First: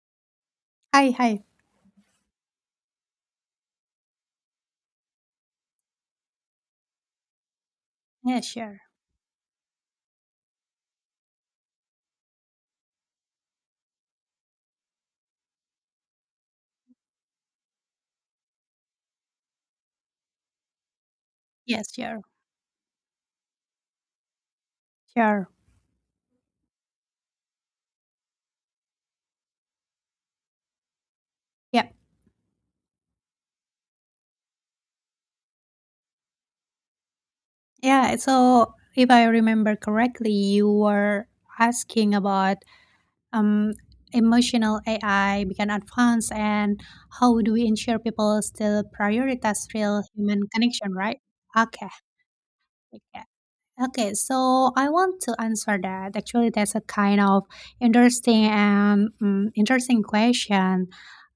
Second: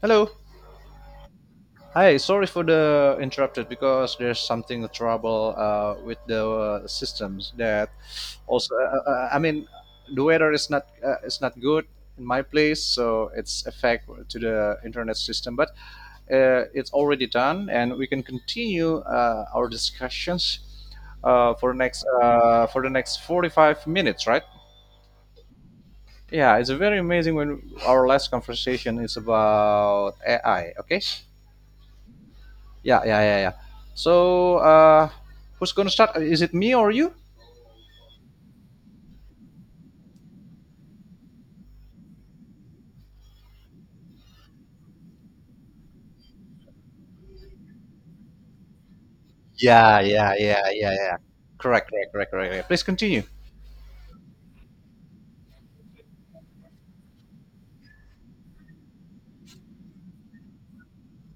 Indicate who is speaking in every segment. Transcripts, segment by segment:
Speaker 1: Hello.
Speaker 2: Hi, hi.
Speaker 1: Hi. Sorry for the interrupted because there's something trouble with the systems that
Speaker 2: Yeah,
Speaker 1: also.
Speaker 2: sure.
Speaker 1: I mean, the weather is not good in my place, so it's affect to the internet system. But it's already done, and we can continue our discussions
Speaker 2: Yes, sure.
Speaker 1: for the next 45 minutes, right?
Speaker 2: Sure.
Speaker 1: Yeah, it's very amazing when our last conversation is about AI. Okay.
Speaker 2: Yeah.
Speaker 1: Yeah, yeah, yeah, yeah. So, who's going to start? Is it me or you?
Speaker 2: Yeah. So if I remember correctly, you were asking about um emotional AI become advanced and how do we ensure people still prioritize
Speaker 1: Yeah,
Speaker 2: real
Speaker 1: yeah,
Speaker 2: human
Speaker 1: yeah, yeah,
Speaker 2: connection,
Speaker 1: yeah.
Speaker 2: right? Okay.
Speaker 1: Correct, correct, correct, correct, correct. Please continue.
Speaker 2: Okay. Okay, so I want to answer that. Actually, that's a kind of interesting and interesting question.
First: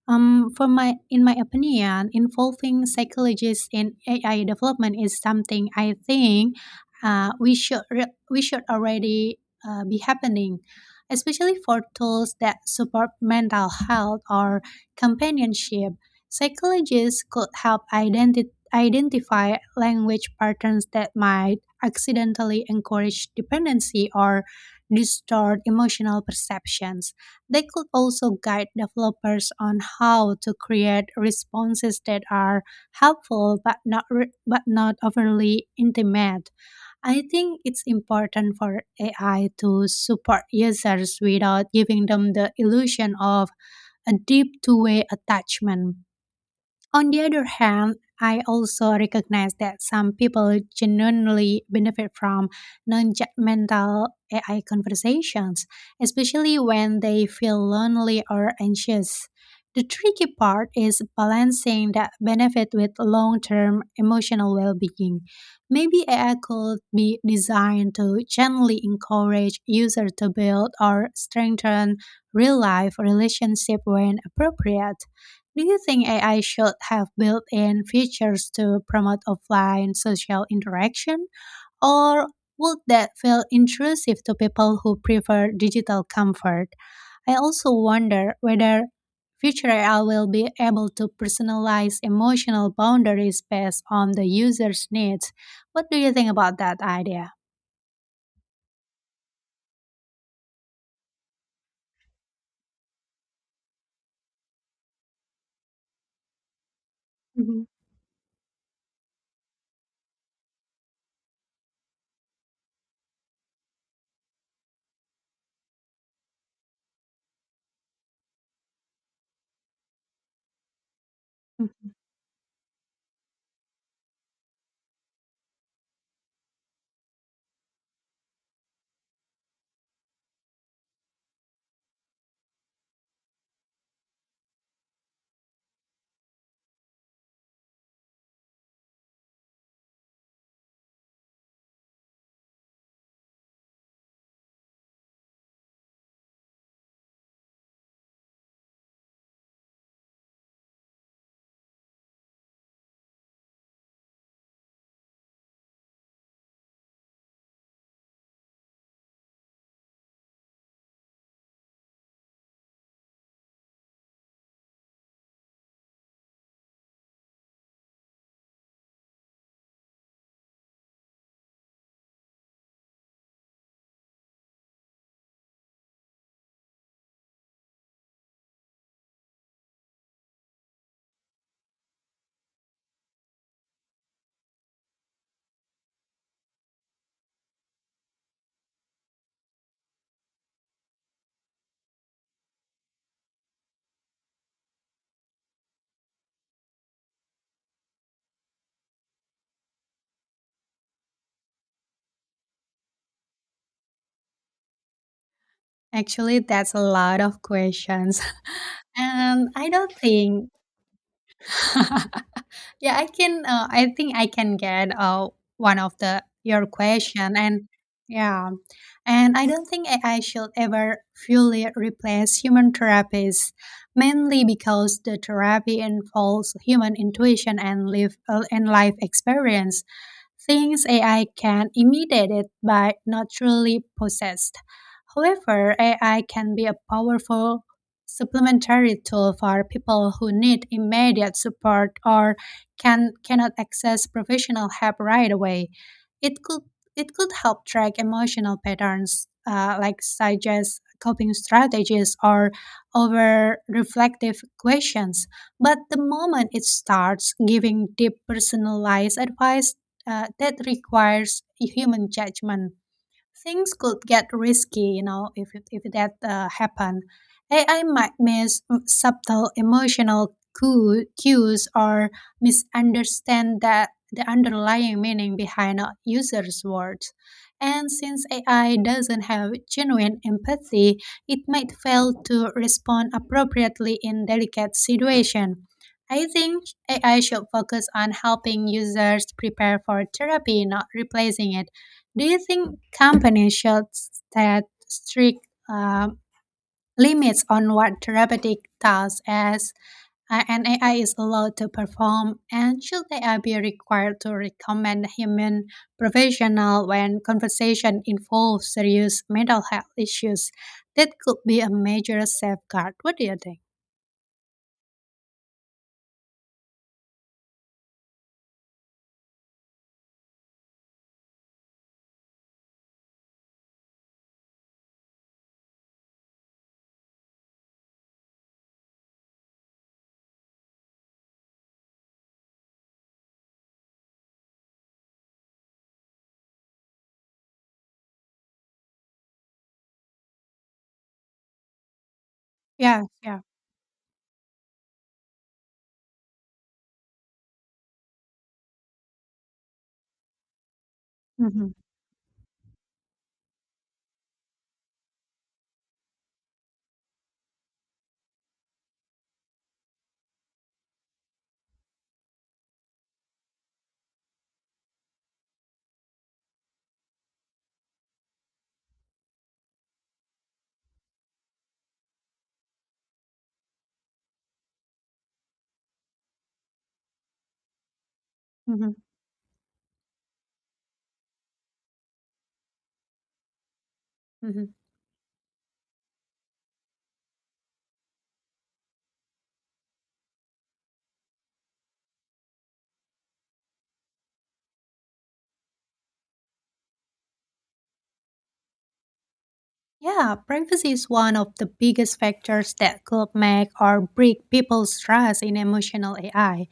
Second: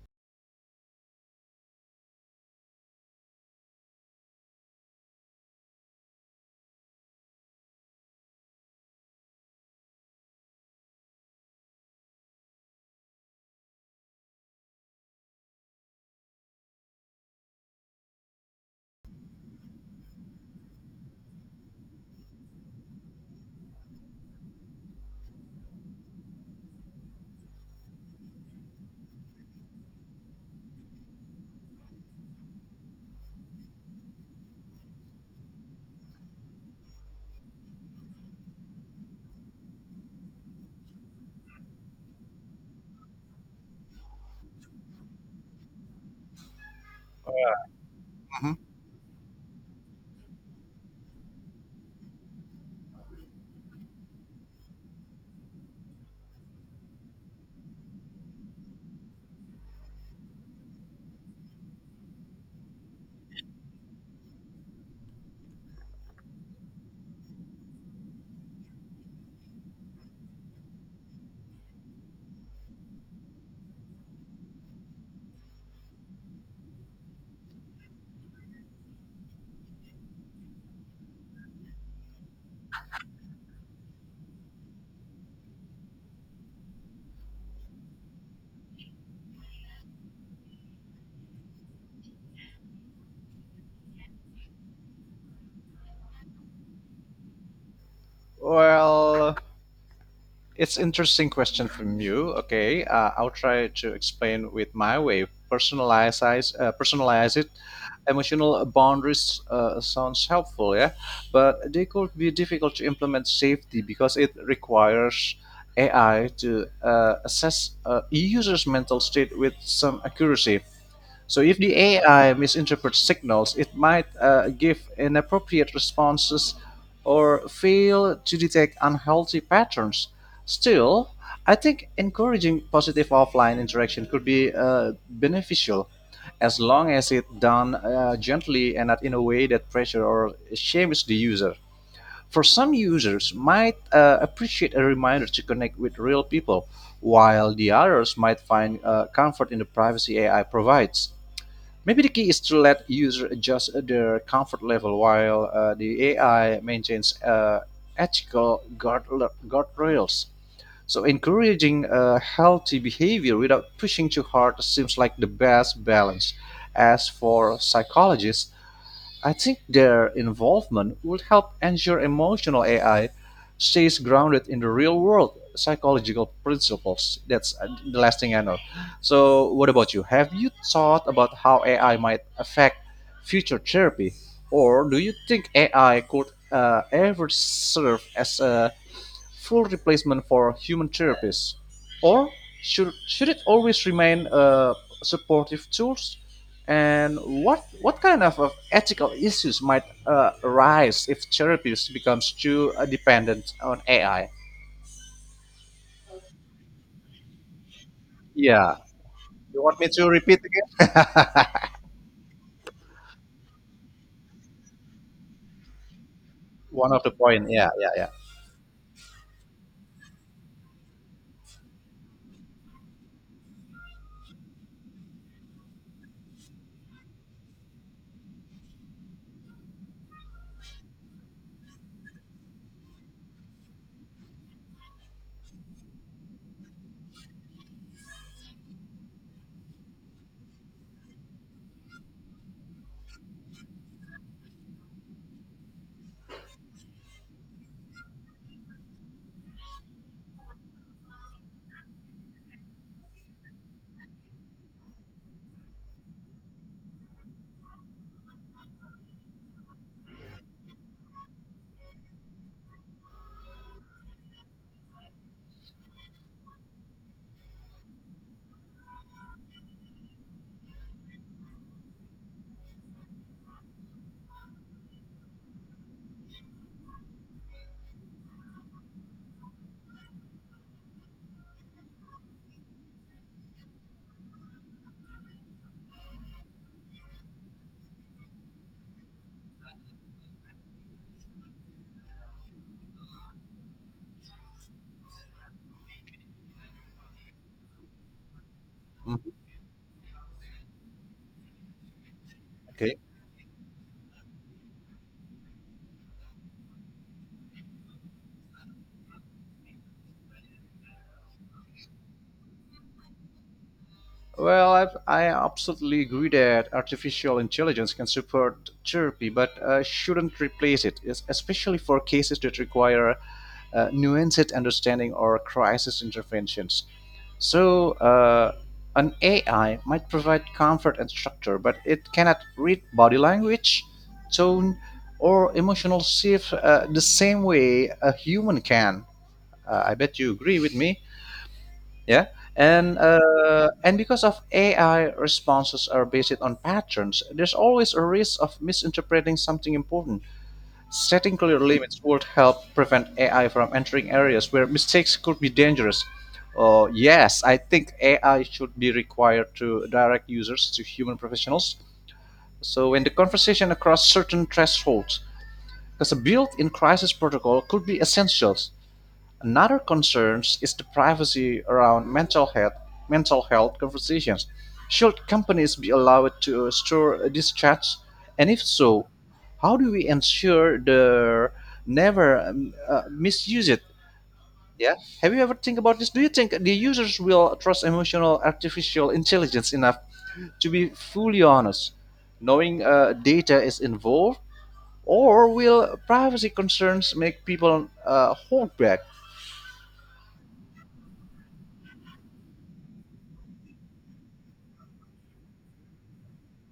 Speaker 2: In my opinion, involving psychologists in AI development is something I think we should re- we should already be happening, especially for tools that support mental health or companionship. Psychologists could help identify language patterns that might accidentally encourage dependency or distort emotional perceptions. They could also guide developers on how to create responses that are helpful but not overly intimate. I think it's important for AI to support users without giving them the illusion of a deep two-way attachment. On the other hand, I
Speaker 1: Mhm.
Speaker 2: also recognize that some people genuinely benefit from non judgmental AI conversations, especially when they feel lonely or anxious. The tricky part is balancing that benefit with long term emotional well being. Maybe AI could be designed to gently encourage users to build or strengthen real life relationships when appropriate. Do you think AI should have built in features to promote offline social interaction, or would that feel intrusive to people who prefer digital comfort? I also wonder whether future AI will be able to personalize emotional boundaries based on the user's needs. What do you think about that idea?
Speaker 1: Well, it's interesting question from you. Okay, I'll try to explain with my way. Personalize, personalize it.
Speaker 2: Mhm.
Speaker 1: Emotional boundaries sounds helpful, yeah, but they could be difficult to implement safely because it requires AI to assess a user's mental state with some accuracy. So if the
Speaker 2: Mhm.
Speaker 1: AI misinterprets signals, it might give inappropriate responses or fail to detect unhealthy patterns. Still, I think encouraging positive offline interaction could be beneficial as long as it's done gently and not in a way that pressure or shames the user. For some users, might appreciate a reminder to connect with real people, while the others might find comfort in the privacy AI provides. Maybe the key is to let users adjust their comfort level while the AI maintains ethical guardrails. So encouraging healthy behavior without pushing too hard seems like the best balance. As for psychologists, I think their involvement would help ensure emotional AI stays grounded in the real world psychological principles. That's the last thing I know. So, what about you? Have you thought about how AI might affect future therapy? Or do you think AI could ever serve as a full replacement for human therapists, or should it always remain a supportive tools? And what kind of ethical issues might arise if therapies becomes too dependent on AI?
Speaker 2: Actually, that's a lot of questions.
Speaker 1: Yeah,
Speaker 2: And
Speaker 1: you
Speaker 2: I
Speaker 1: want me
Speaker 2: don't
Speaker 1: to repeat
Speaker 2: think
Speaker 1: again?
Speaker 2: yeah, I can, I think I can get one of the your
Speaker 1: One of the
Speaker 2: question
Speaker 1: point.
Speaker 2: and
Speaker 1: Yeah, yeah, yeah.
Speaker 2: yeah. And I don't think AI should ever fully replace human therapies, mainly because the therapy involves human intuition and live and life experience, things AI can imitate it but not truly possessed. However, AI can be a powerful supplementary tool for people who need immediate support or cannot access professional help right away. It could it could help track emotional patterns, like suggest coping strategies or over reflective questions. But the moment it starts giving deep personalized advice, that requires human judgment, things could get risky, you know, if that happened. AI might miss subtle emotional cues or misunderstand that the underlying meaning behind a user's words. And since AI doesn't have genuine empathy, it might fail to respond appropriately in delicate situation. I think AI should focus on helping users prepare for therapy, not replacing it. Do you think companies should set strict uh, limits on what therapeutic tasks
Speaker 1: Mhm.
Speaker 2: as an AI is allowed to perform, and
Speaker 1: Okay.
Speaker 2: should AI be required to recommend human professional when conversation involves serious mental health issues? That could be a major safeguard. What do you think?
Speaker 1: Well, I absolutely agree that artificial intelligence can support therapy, but shouldn't replace it, especially for cases that require nuanced understanding or crisis interventions. So, an AI might provide comfort and structure, but it cannot read body language, tone, or emotional shift the same way a human can. I bet you agree with me. Yeah,
Speaker 2: Yeah, yeah.
Speaker 1: and because of AI responses are based on patterns, there's always a risk of misinterpreting something important. Setting clear
Speaker 2: Hmm.
Speaker 1: limits would help prevent AI from entering areas where mistakes could be dangerous. Yes, I think AI should be required to direct users to human professionals. So when the conversation across certain thresholds, because a built-in crisis protocol could be essential. Another concern is the privacy around mental health conversations. Should companies be allowed to store these chats? And if
Speaker 2: Hmm.
Speaker 1: so, how do we ensure they never misuse it?
Speaker 2: Hmm.
Speaker 1: Yeah. Have you ever think about this? Do you think the users will trust emotional artificial intelligence enough to be fully honest, knowing data is involved, or will privacy concerns make people hold back?
Speaker 2: Yeah, privacy is one of the biggest factors that could make or break people's trust in emotional AI.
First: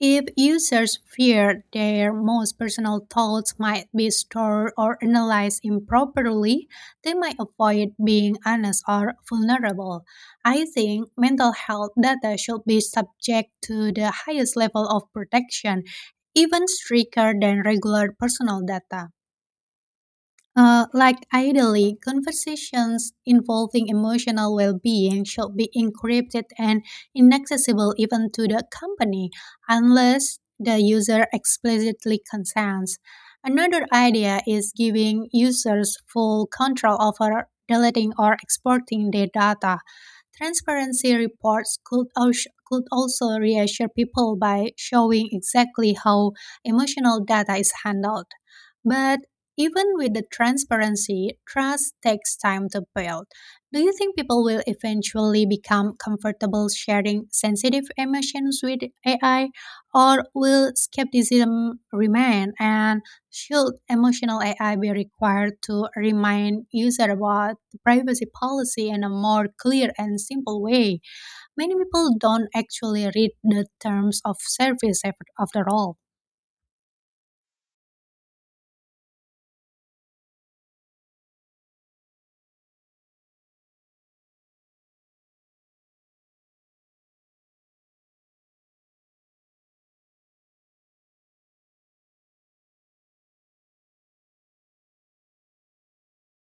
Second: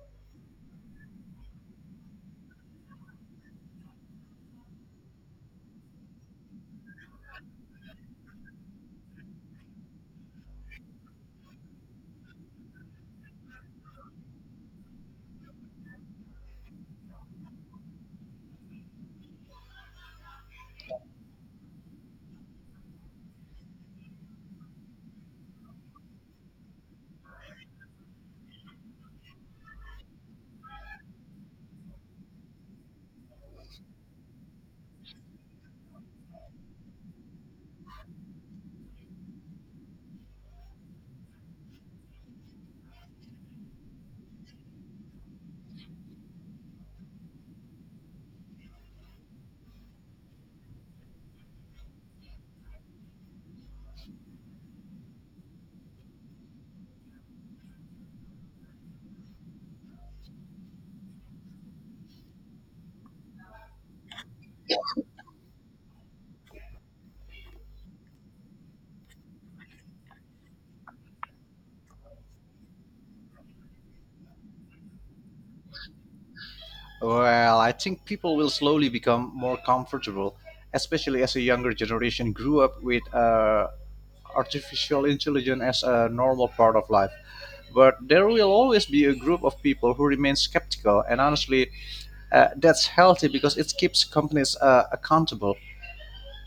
Speaker 2: If users fear their most personal thoughts might be stored or analyzed improperly, they might avoid being honest or vulnerable. I think mental health data should be subject to the highest level of protection, even stricter than regular personal data. Like ideally, conversations involving emotional well-being should be encrypted and inaccessible even to the company unless the user explicitly consents. Another idea is giving users full control over deleting or exporting their data. Transparency reports could also reassure people by showing exactly how emotional data is handled. But even with the transparency, trust takes time to build. Do you think people will eventually become comfortable sharing sensitive emotions with AI, or will skepticism remain? And should emotional AI be required to remind users about privacy policy in a more clear and simple way? Many people don't actually read the terms of service after all.
Speaker 1: Well, I think people will slowly become more comfortable, especially as a younger generation grew up with artificial intelligence as a normal part of life. But there will always be a group of people who remain skeptical, and honestly, that's healthy because it keeps companies accountable.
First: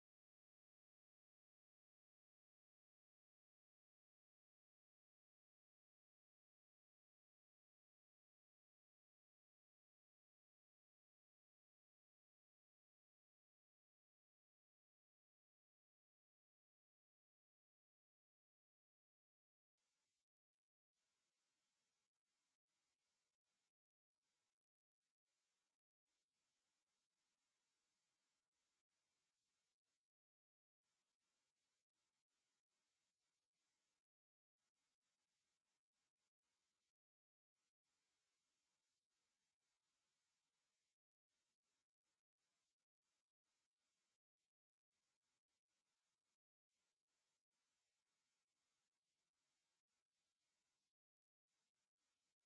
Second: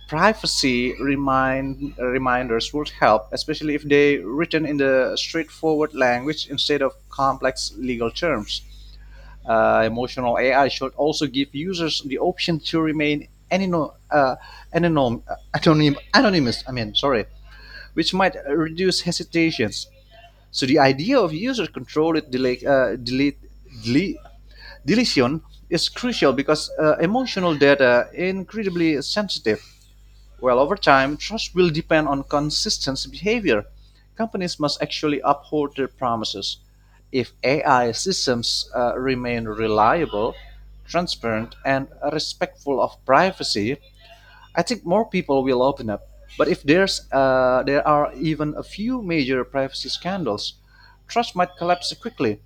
Speaker 1: Reminders would help, especially if they written in the straightforward language instead of complex legal terms emotional AI should also give users the option to remain anonym, anonymous. I mean, sorry, which might reduce hesitations. So the idea of user controlled delete, deletion is crucial because emotional data incredibly sensitive. Well, over time, trust will depend on consistent behavior. Companies must actually uphold their promises. If AI systems remain reliable, transparent, and respectful of privacy, I think more people will open up. But if there are even a few major privacy scandals, trust might collapse quickly.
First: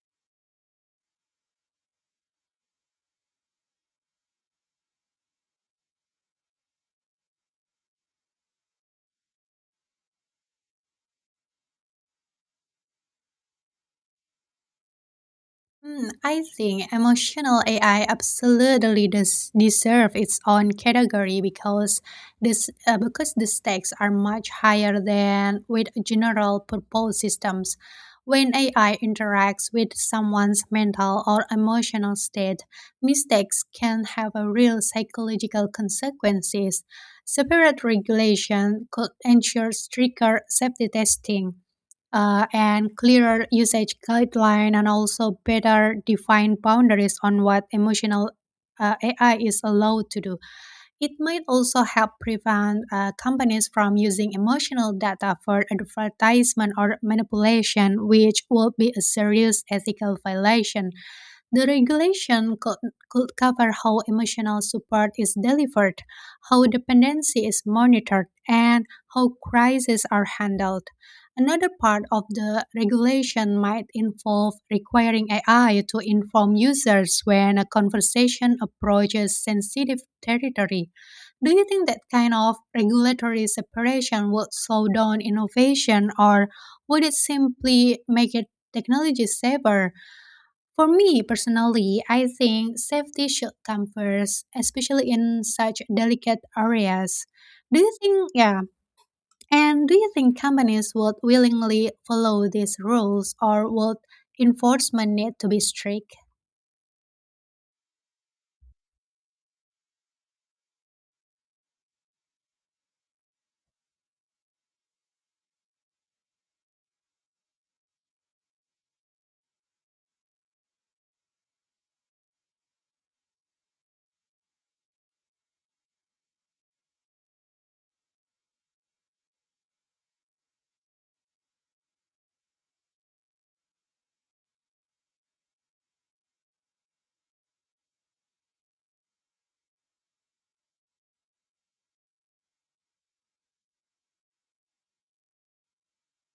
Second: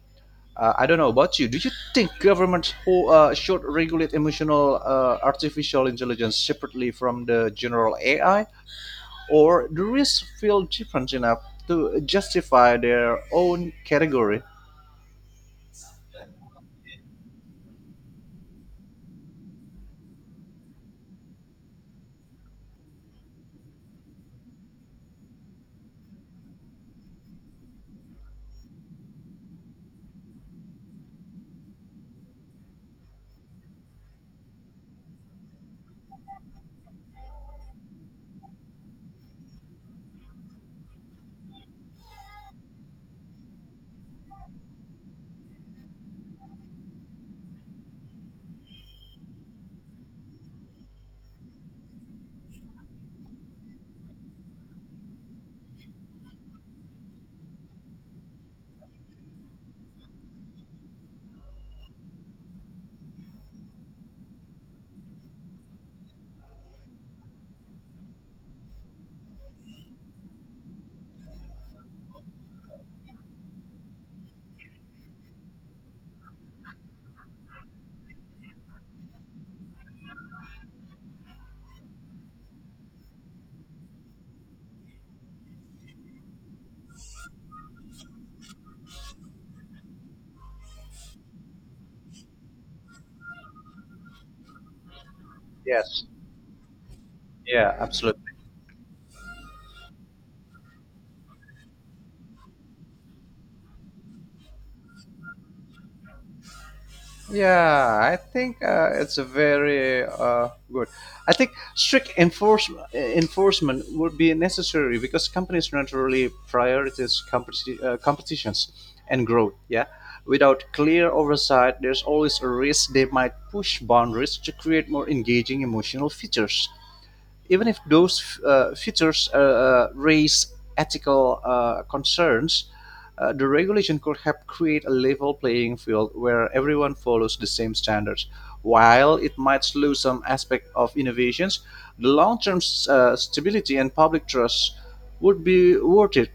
Speaker 1: I don't know about you. Do you think governments who should regulate emotional artificial intelligence separately from the general AI? Or the risks feel different enough to justify their own category.
Speaker 2: Hmm, I think emotional AI absolutely does deserve its own category because this because the stakes are much higher than with general purpose systems. When AI interacts with someone's mental or emotional state, mistakes can have a real psychological consequences. Separate regulation could ensure stricter safety testing and clearer usage guideline and also better defined boundaries on what emotional AI is allowed to do. It might also help prevent companies from using emotional data for advertisement or manipulation, which would be a serious ethical violation. The regulation could, could cover how emotional support is delivered, how dependency is monitored, and how crises are handled. Another part of the regulation might involve requiring AI to inform users when a conversation approaches sensitive territory. Do you think that kind of regulatory separation would slow down innovation or would it simply make it technology safer? For me personally, I think safety should come first, especially in such
Speaker 1: Yes.
Speaker 2: delicate areas.
Speaker 1: Yeah,
Speaker 2: Do you
Speaker 1: absolutely.
Speaker 2: think, yeah, and do you think companies would willingly follow these rules or would enforcement need to be strict?
Speaker 1: Yeah, I think it's a very good. I think strict enforcement would be necessary because companies naturally prioritize competitions and growth. Yeah, without clear oversight, there's always a risk they might push boundaries to create more engaging emotional features, even if those features raise ethical concerns, the regulation could help create a level playing field where everyone follows the same standards. While it might slow some aspect of innovations, the long-term stability and public trust would be worth it.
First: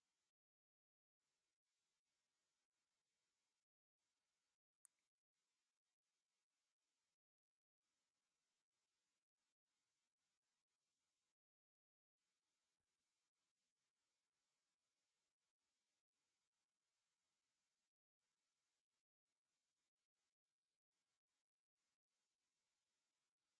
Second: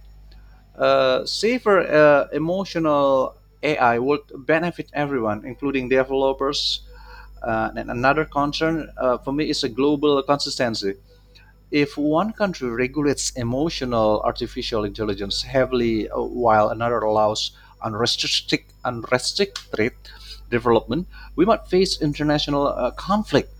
Speaker 1: Safer emotional AI would benefit everyone, including developers. And another concern for me is a global consistency if one country regulates emotional artificial intelligence heavily while another allows unrestricted development, we might face international conflict.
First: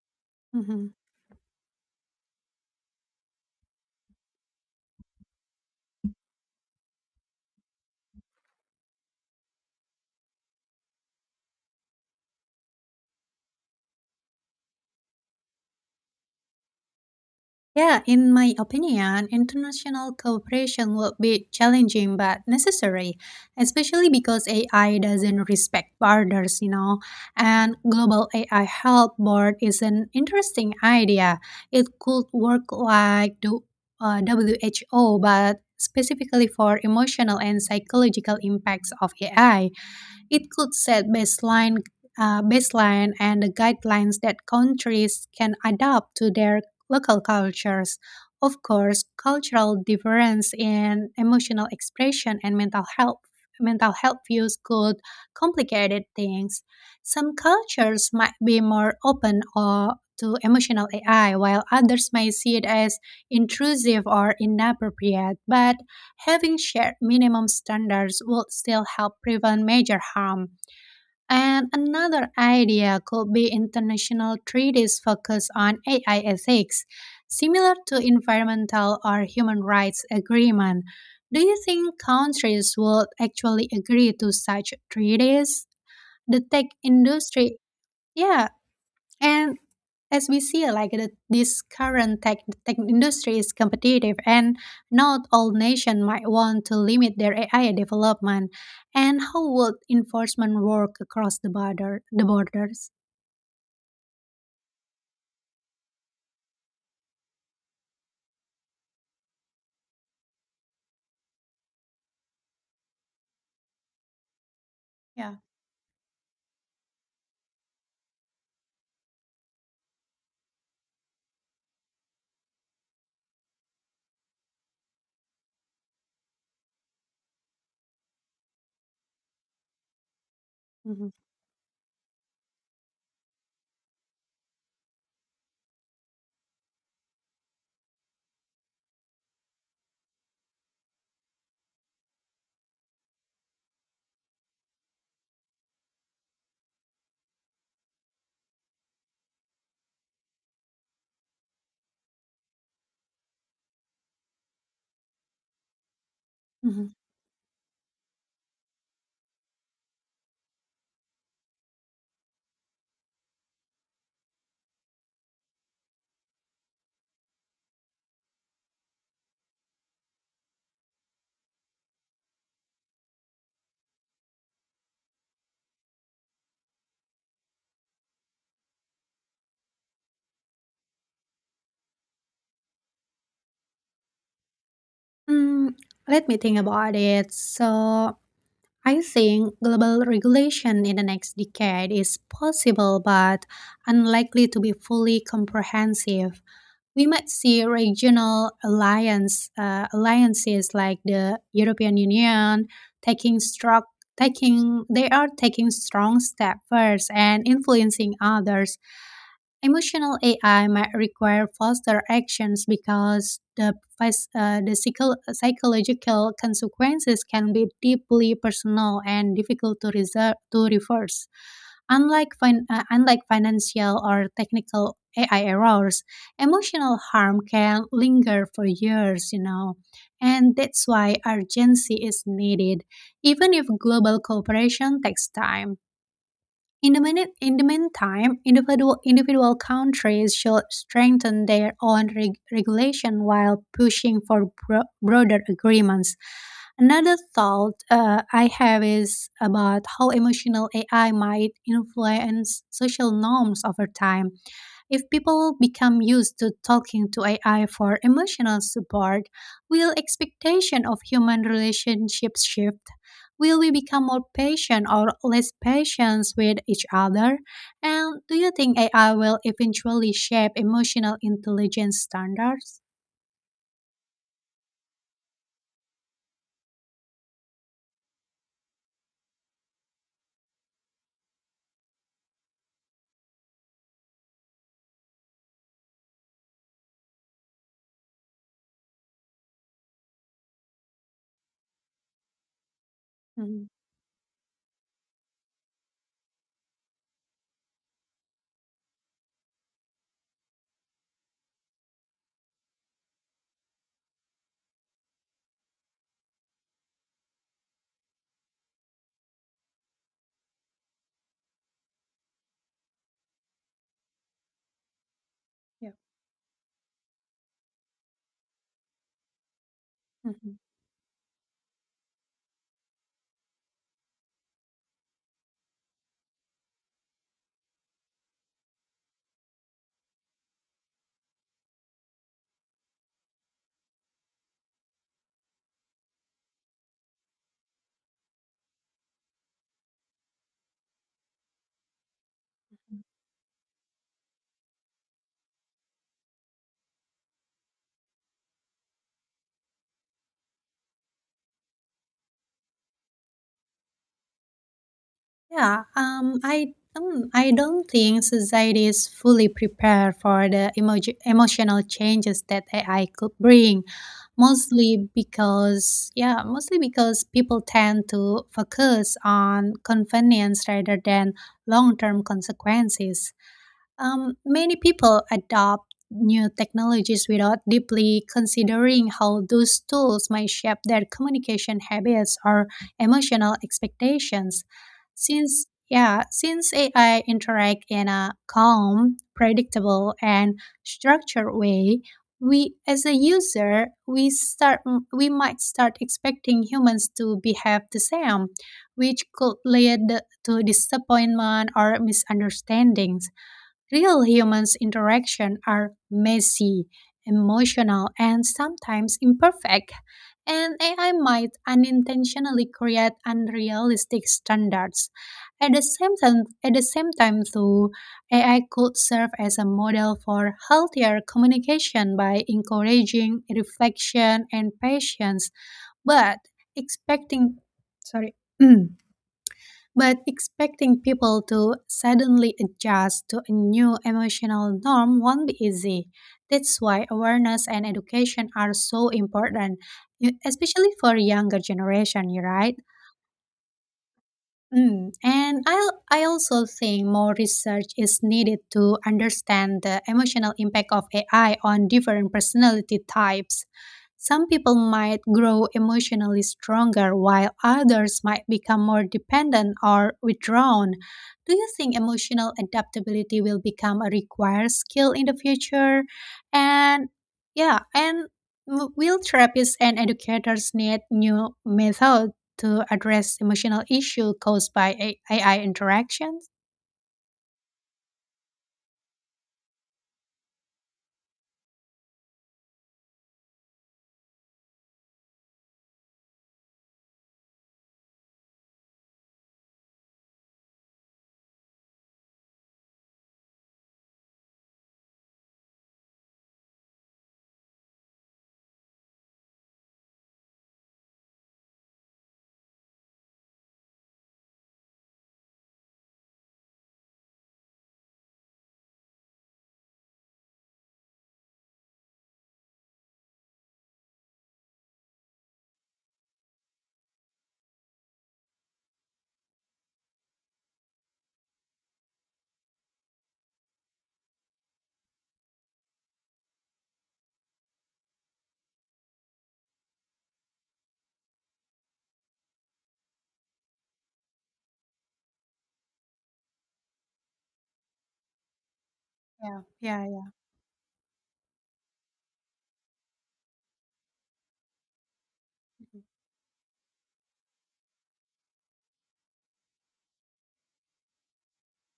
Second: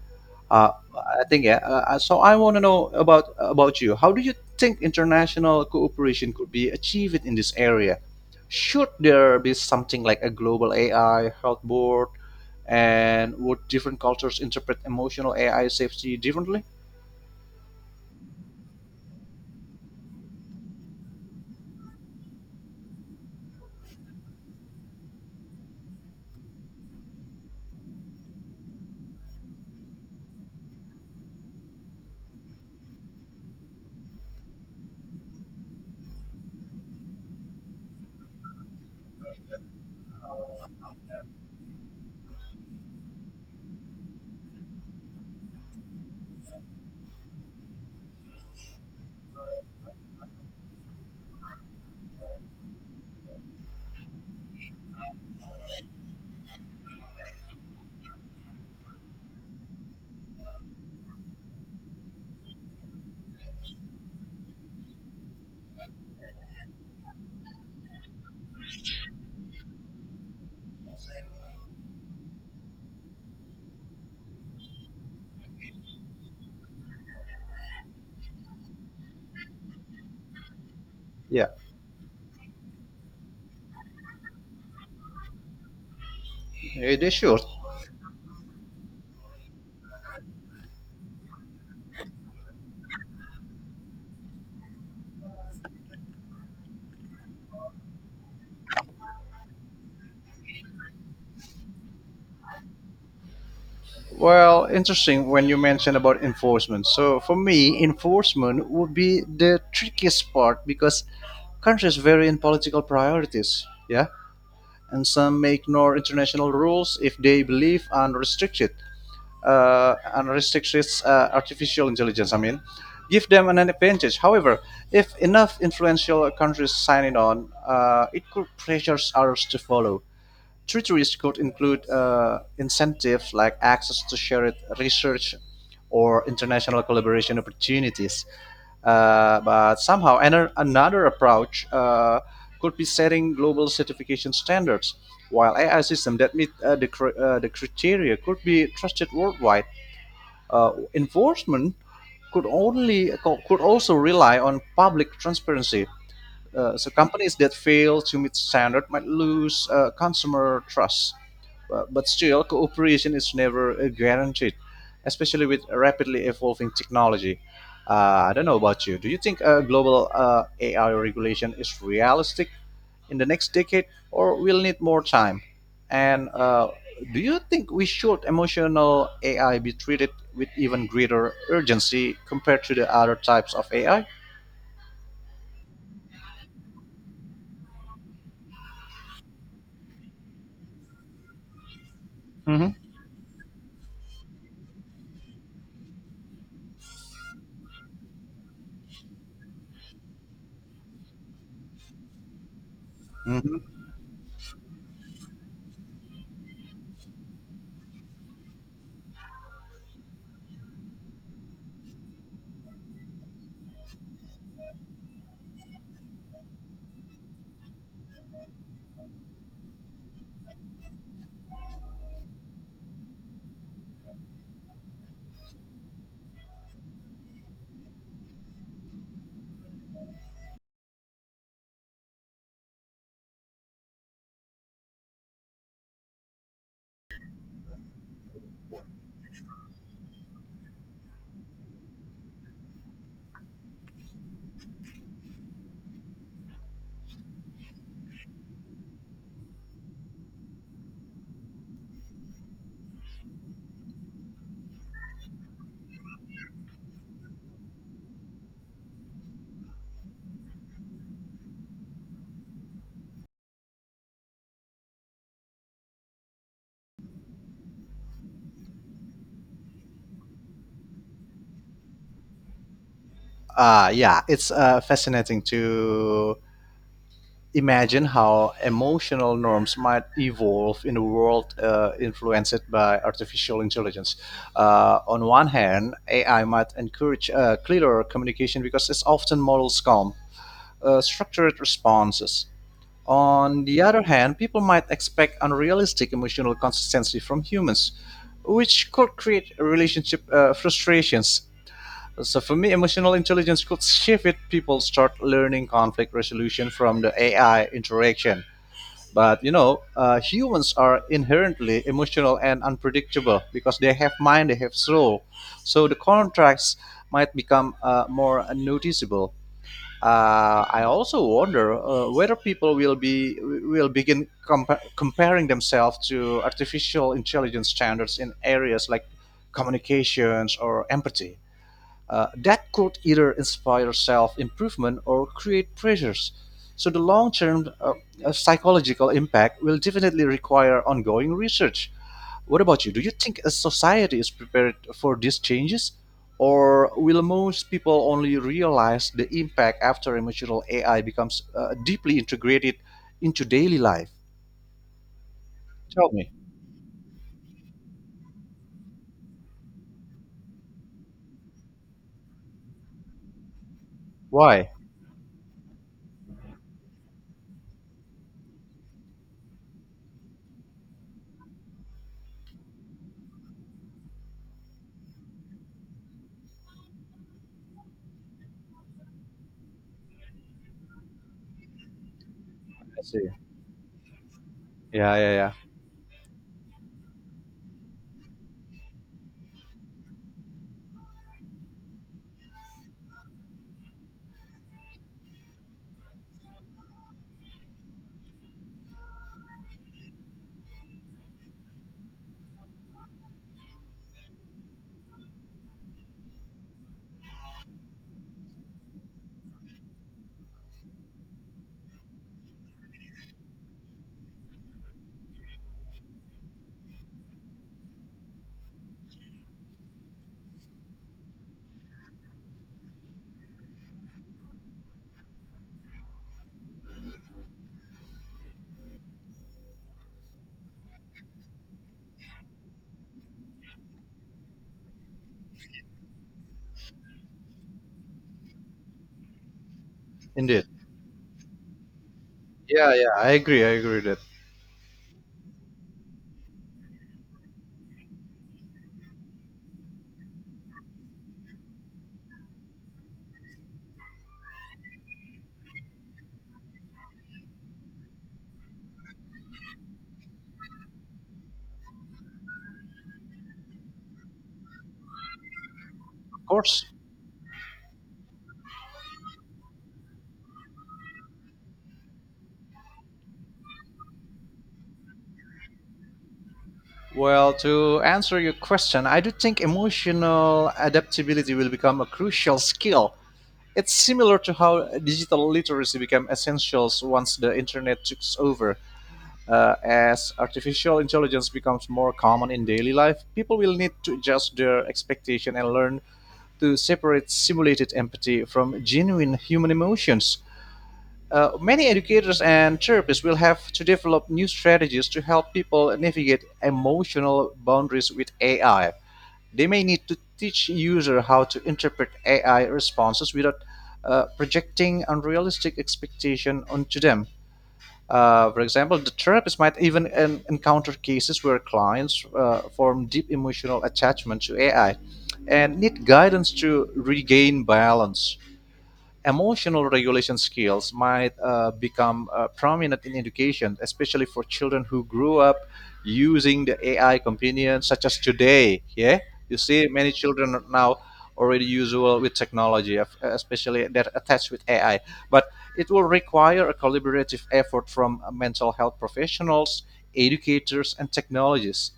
Speaker 2: Mhm.
Speaker 1: I think, yeah. So I want to know about you. How do you think international cooperation could be achieved in this area? Should there be something like a global AI health board, and would different cultures interpret emotional AI safety differently?
Speaker 2: Yeah, in my opinion, international cooperation will be challenging but necessary, especially because AI doesn't respect borders, you know. And global AI help board is an interesting idea. It could work like the WHO, but specifically for emotional and psychological impacts of AI. It could baseline and the guidelines that countries can adapt to their local cultures. Of course, cultural difference in emotional expression and mental health views could complicate things. Some cultures might be more open or to emotional AI, while others may see it as intrusive or inappropriate. But having shared minimum standards would still help prevent major harm. And another idea could be international treaties focused on AI ethics, similar to environmental or human rights agreement. Do
Speaker 1: Yeah,
Speaker 2: you think countries would actually agree to such treaties? The tech
Speaker 1: eh, they should.
Speaker 2: industry, yeah, and as we see, like this current tech industry is competitive, and not all nations might want to limit their AI development. And how would enforcement work across the borders?
Speaker 1: Well, interesting when you mention about enforcement. So for me, enforcement would be the trickiest part because countries vary in political priorities, yeah, and
Speaker 2: Yeah.
Speaker 1: some may ignore international rules if they believe unrestricted artificial intelligence. I mean, give them an advantage. However, if enough influential countries sign it on, it could pressures others to follow.
Speaker 2: Mhm.
Speaker 1: Treaties could include incentives like access to shared research or international collaboration opportunities. But somehow, another approach could be setting global certification standards, while AI systems that meet the criteria could be trusted worldwide. Enforcement could only could also rely on public transparency
Speaker 2: Mhm.
Speaker 1: so companies that fail to meet standard might lose consumer trust. But still, cooperation is never guaranteed, especially with rapidly evolving technology. I don't know about you. Do you think global AI regulation is realistic in the next decade, or we'll need more time? And do you think we should emotional AI be treated with even greater urgency compared to the other types of AI?
Speaker 2: Mm, let me think about it. So I think global regulation in the next decade is
Speaker 1: Hmm.
Speaker 2: possible, but unlikely to be fully comprehensive. We might see regional alliance alliances like the European Union taking
Speaker 1: Mhm.
Speaker 2: strong taking they are taking strong step first and influencing others. Emotional AI might require faster actions because the psychological consequences can be deeply personal and difficult to reverse. Unlike financial or technical AI errors, emotional harm can linger for years, you know, and that's why urgency is needed, even if global cooperation takes time. In the meantime, individual countries should strengthen their own regulation while pushing for broader agreements. Another thought I have is about how emotional AI might influence social norms over time. If people become used to talking to AI for emotional support, will expectation of human relationships shift? Will we become more patient or less patient with each other? And do you think AI will eventually shape emotional intelligence standards?
Speaker 1: Yeah, it's fascinating to imagine how emotional norms might evolve in a world influenced by artificial intelligence. On one hand, AI might encourage clearer communication because it often models calm, structured responses. On
Speaker 2: Mhm.
Speaker 1: the other hand, people might expect unrealistic emotional consistency from humans, which could create relationship frustrations, so for me, emotional intelligence could shift if people start learning conflict resolution from the AI interaction. But you know, humans are inherently emotional and unpredictable because they have mind, they have soul. So
Speaker 2: Yeah.
Speaker 1: the contracts might become more noticeable.
Speaker 2: Mhm.
Speaker 1: I also wonder whether people will begin comparing themselves to artificial intelligence standards in areas like communications or empathy, that could either inspire self improvement or create pressures. So, the long term psychological impact will definitely require ongoing research. What about you? Do you think a society is prepared for these changes? Or will most people only realize the impact after emotional AI becomes deeply integrated into daily life?
Speaker 2: Yeah,
Speaker 1: Tell me,
Speaker 2: I don't think society is fully prepared for the emotional changes that AI could bring.
Speaker 1: why?
Speaker 2: Mostly because people tend to focus on convenience rather than long-term consequences. Many people adopt new technologies without deeply considering how those tools might shape their communication habits or
Speaker 1: I see.
Speaker 2: emotional expectations.
Speaker 1: Yeah, yeah, yeah.
Speaker 2: Since AI interact in a calm, predictable, and structured way, we as a user we start we might start expecting humans to behave the same, which could lead to disappointment or misunderstandings. Real humans' interaction are messy, emotional, and sometimes imperfect, and AI might unintentionally create unrealistic standards. At the same time though, AI could serve as a model for healthier communication by encouraging reflection and patience, but expecting sorry but expecting people to suddenly adjust to a new emotional norm won't be easy. That's why awareness and education are so important,
Speaker 1: Indeed.
Speaker 2: especially for younger generation, you right?
Speaker 1: Yeah, yeah, I agree. I agree with that.
Speaker 2: Mm, and I also think more research is needed to understand the emotional impact of AI on different personality types. Some people might grow emotionally stronger while others might become more dependent or withdrawn. Do you think emotional adaptability will become a required skill in the future?
Speaker 1: Of course.
Speaker 2: And yeah, and will therapists and educators need new methods to address emotional issue caused by AI interactions?
Speaker 1: Well, to answer your question, I do think emotional adaptability will become a crucial skill. It's similar to how digital literacy became essential once the internet took over. As artificial intelligence becomes more common in daily life, people will need to adjust their expectation and learn to separate simulated empathy from genuine human emotions. Many educators and therapists will have to develop new strategies to help people navigate emotional boundaries with AI. They may need to teach users how to interpret AI responses without projecting unrealistic expectations onto them. For example, the therapist might even encounter cases where clients form deep emotional attachment to AI and need guidance to regain balance. Emotional regulation skills might become prominent in education, especially for children who grew up using the AI companion, such as today. Yeah, you
Speaker 2: Yeah,
Speaker 1: see
Speaker 2: yeah,
Speaker 1: many
Speaker 2: yeah.
Speaker 1: children are now already usual with technology, especially that attached with AI. But it will require a collaborative effort from mental health professionals, educators, and technologists.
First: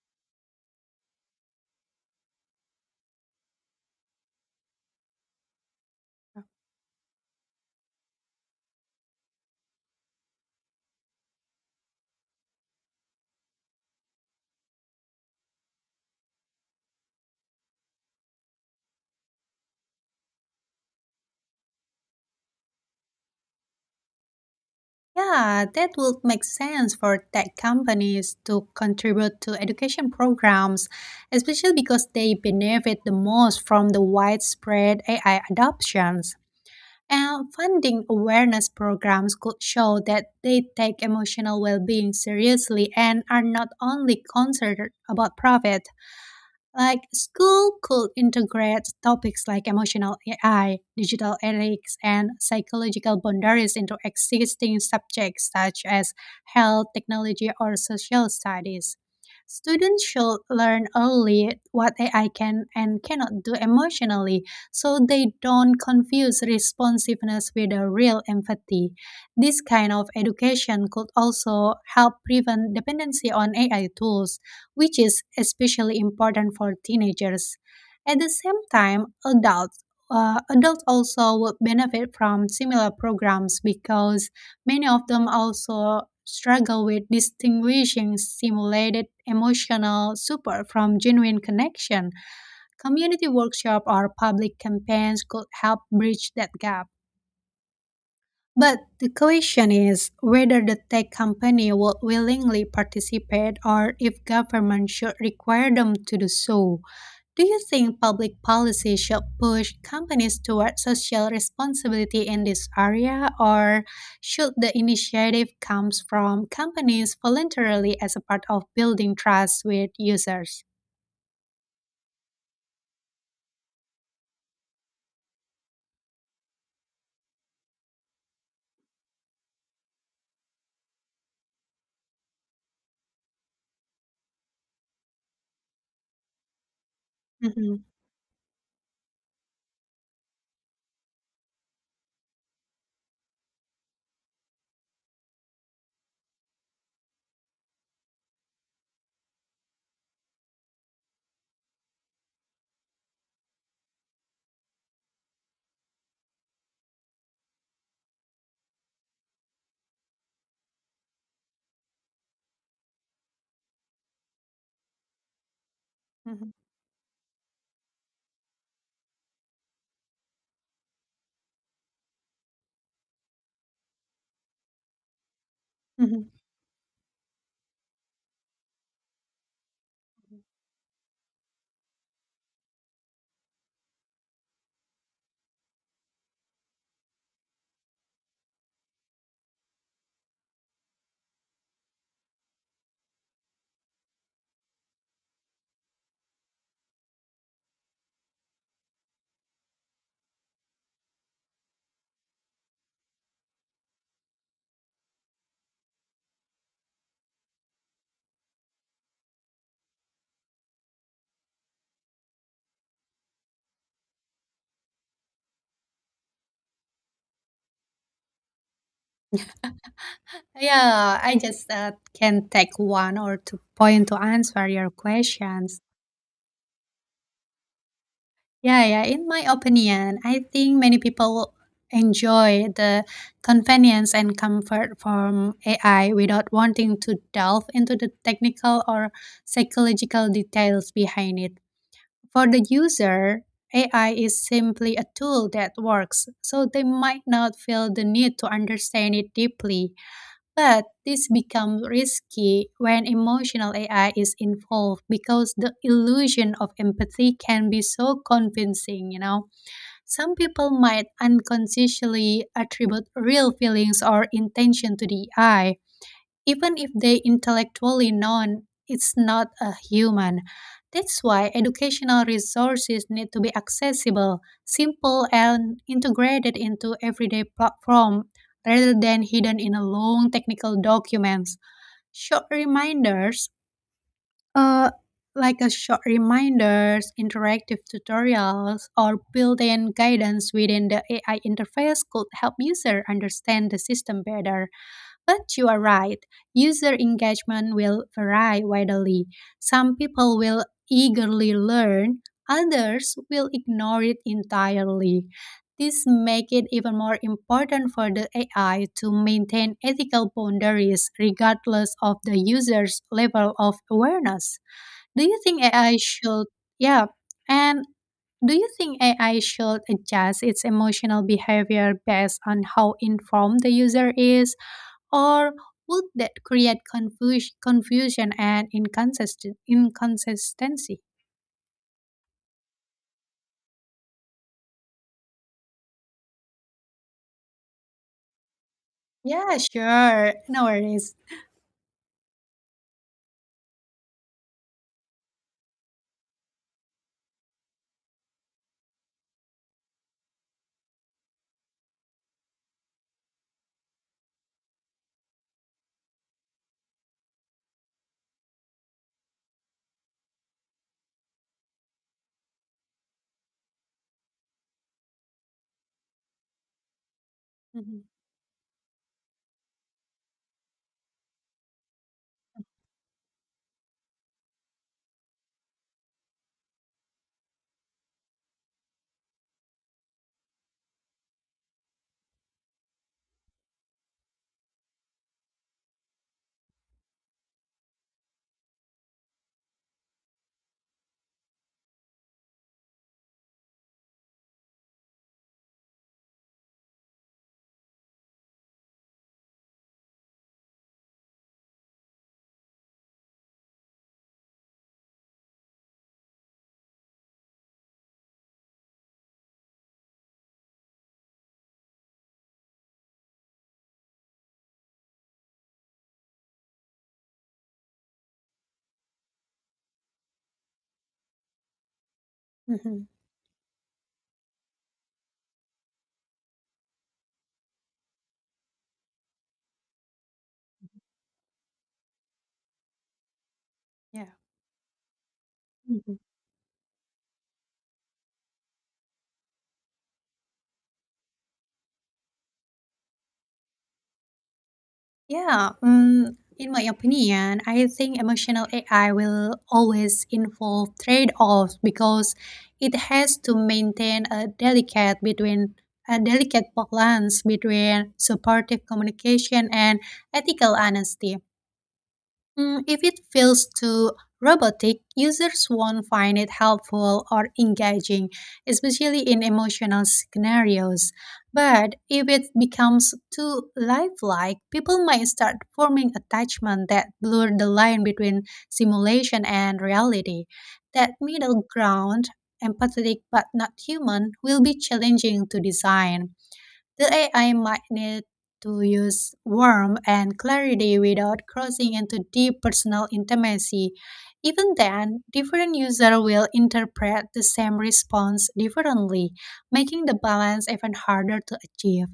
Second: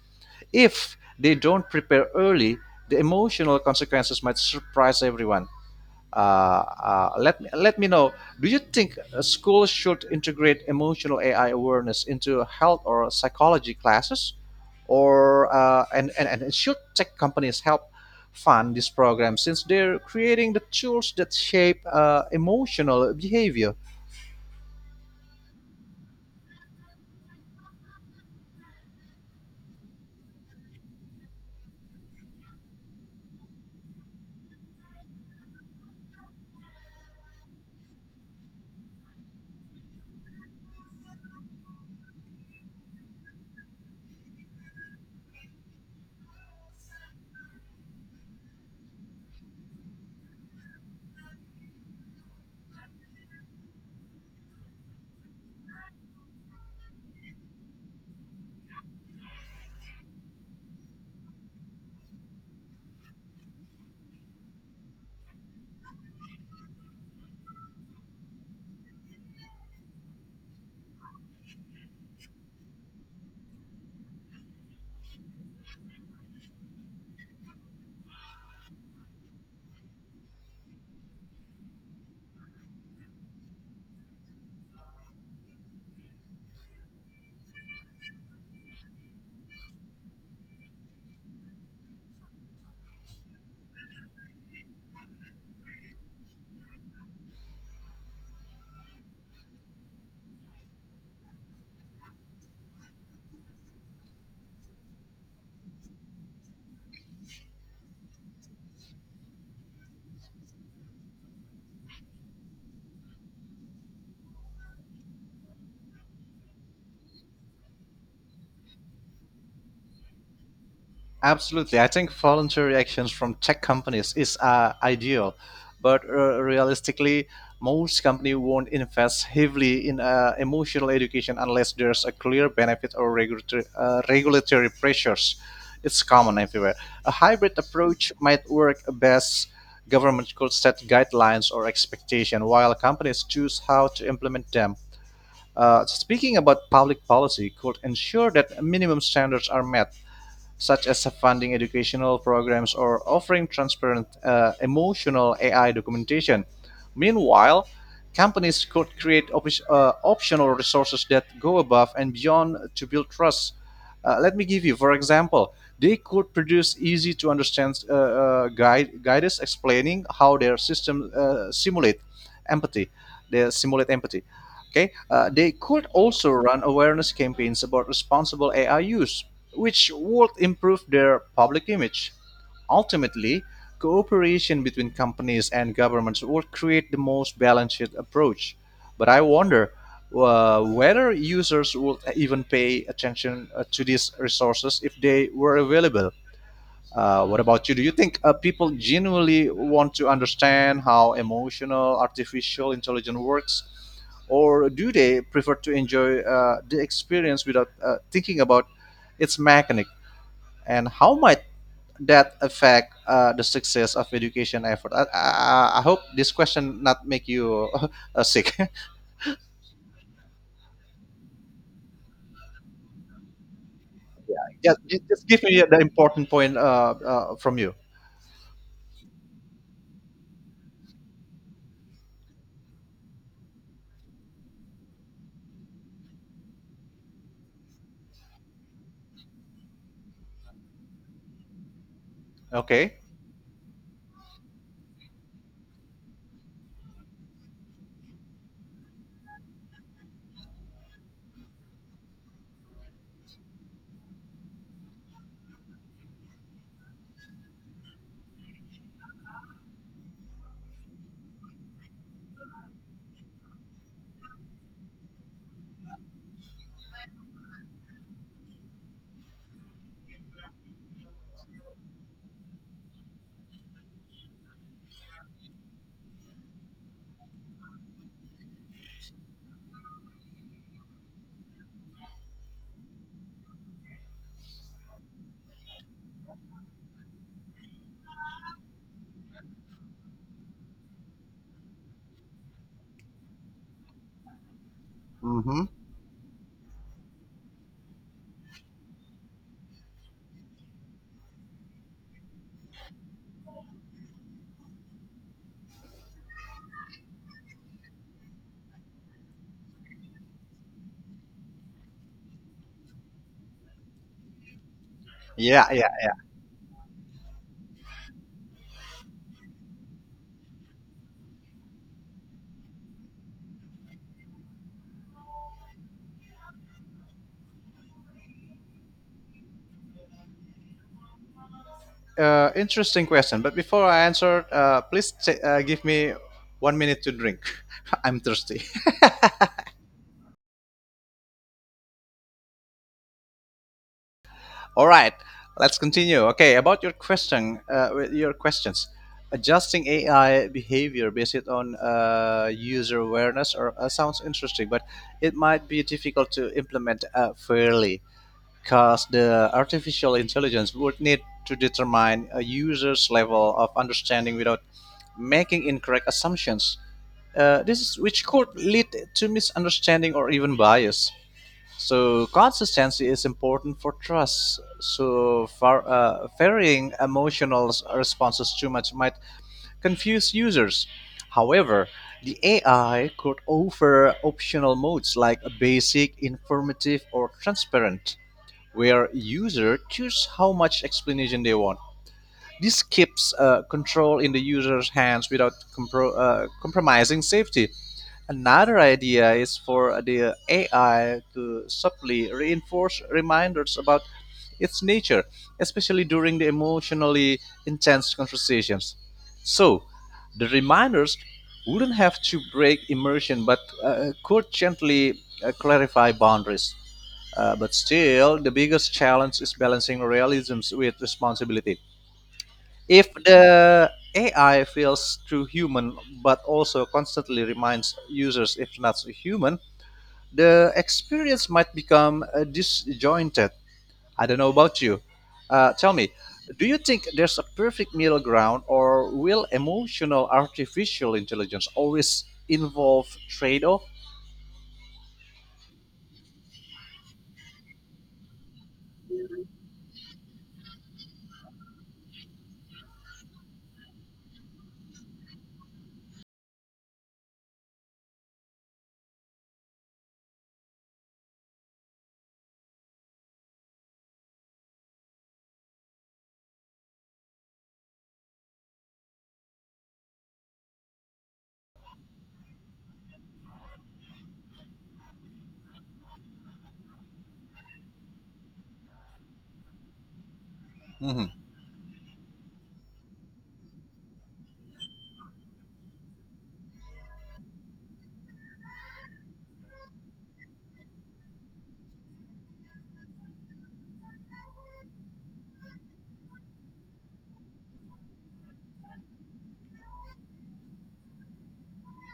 Speaker 1: If they don't prepare early, the emotional consequences might surprise everyone. Let me know. Do you think schools should integrate emotional AI awareness into health or psychology classes, or and should tech companies help fund this program since they're creating the tools that shape emotional behavior?
Speaker 2: Yeah, that would make sense for tech companies to contribute to education programs, especially because they benefit the most from the widespread AI adoptions. And funding awareness programs could show that they take emotional well being seriously and are not only concerned about profit. Like school could integrate topics like emotional AI, digital ethics, and psychological boundaries into existing subjects such as health, technology, or social studies. Students should learn early what AI can and cannot do emotionally so they don't confuse responsiveness with a real empathy. This kind of education could also help prevent dependency on AI tools which is especially important for teenagers. At the same time, adults also would benefit from similar programs because many of them also struggle with distinguishing simulated emotional support from genuine connection. Community workshop or public campaigns could help bridge that gap. But the question is whether the tech company will willingly participate or if government should require them to do so. Do you think public policy should push companies toward social responsibility in this area, or should the initiative comes from companies voluntarily as a part of building trust with users?
Speaker 1: Absolutely. I think voluntary actions from tech companies is ideal, but realistically, most company won't invest heavily in emotional education unless there's a clear benefit or regulatory pressures. It's common everywhere. A hybrid
Speaker 2: Mhm,
Speaker 1: approach might work best. Government could set guidelines or expectation while companies choose how to implement them. Speaking about public policy, could ensure that minimum standards are met such as funding educational programs or offering transparent emotional AI documentation. Meanwhile, companies could create optional resources that go above and beyond to build trust. Let me give you, for example, they could
Speaker 2: mhm,
Speaker 1: produce easy to understand guides explaining how their system simulate empathy. They simulate empathy. Okay, they could also
Speaker 2: mhm.
Speaker 1: run awareness campaigns about responsible AI use, which would improve their public image. Ultimately, cooperation between companies and governments would create the most balanced approach. But I wonder whether users would even pay attention to these resources if they were available. What about you? Do you think people genuinely want to understand how emotional artificial intelligence works, or do they prefer to enjoy the experience without thinking about its mechanic? And how might that affect the success of education effort? I hope this question not make you sick.
Speaker 2: Yeah, I just can take one or two point to answer
Speaker 1: just,
Speaker 2: your
Speaker 1: just give me the
Speaker 2: questions.
Speaker 1: important point from you.
Speaker 2: Yeah, yeah. In my opinion, I think many people enjoy the convenience and comfort from AI without wanting to delve into the technical or psychological details behind it. For the
Speaker 1: Okay.
Speaker 2: user, AI is simply a tool that works, so they might not feel the need to understand it deeply. But this becomes risky when emotional AI is involved because the illusion of empathy can be so convincing, you know. Some people might unconsciously attribute real feelings or intention to the AI, even if they intellectually known it's not a human. That's why educational resources need to be accessible, simple, and integrated into everyday platform rather than hidden in a long technical documents. Short reminders, uh, like a short reminders, interactive tutorials, or built-in guidance within the AI interface could help user understand the system better. But
Speaker 1: Mm-hmm.
Speaker 2: you are right, user engagement will vary widely. Some people will eagerly learn, others will ignore it entirely. This makes it even more important for the AI to maintain ethical boundaries regardless of the user's level of awareness. Do you
Speaker 1: Yeah,
Speaker 2: think AI
Speaker 1: yeah.
Speaker 2: should, Yeah, and do you think AI should adjust its emotional behavior based on how informed the user is? Or would that create confusion and inconsistent inconsistency?
Speaker 1: Interesting question. But before I answer, please give me 1 minute to drink. I'm thirsty.
Speaker 2: Yeah, sure. No worries.
Speaker 1: All right, let's continue. Okay, with your questions, adjusting AI behavior based on user awareness or sounds interesting, but it might be difficult to implement fairly, because the artificial intelligence would need to determine a user's level of understanding without making incorrect assumptions. This is
Speaker 2: Mhm,
Speaker 1: which could lead to misunderstanding or even bias. So consistency is important for trust. So far, varying emotional responses too much might confuse users. However, the AI could offer optional modes like basic, informative, or transparent where user choose how much explanation they want. This keeps control in the user's hands without compromising safety. Another idea is for the AI to subtly reinforce reminders about its nature, especially during the emotionally intense conversations. So, the reminders wouldn't have to break immersion but could gently clarify boundaries. But still, the biggest challenge is balancing realism with responsibility.
Speaker 2: mhm,
Speaker 1: If the AI feels too human but also constantly reminds users if not human, the experience might become disjointed. I
Speaker 2: Yeah.
Speaker 1: don't know about you. Tell me,
Speaker 2: mhm.
Speaker 1: do you think there's a perfect middle ground, or will emotional artificial intelligence always involve trade off?
Speaker 2: Yeah. In my opinion, I think emotional AI will always involve trade offs because it has to maintain a delicate balance between supportive communication and ethical honesty. If it feels too robotic, users won't find it helpful or engaging, especially in emotional scenarios. But if it becomes too lifelike, people might start forming attachment that blur the line between simulation and reality. That
Speaker 1: Mhm.
Speaker 2: middle ground, empathetic but not human, will be challenging to design. The AI might need to use warmth and clarity without crossing into deep personal intimacy. Even then, different users will interpret the same response differently, making the balance even harder to achieve.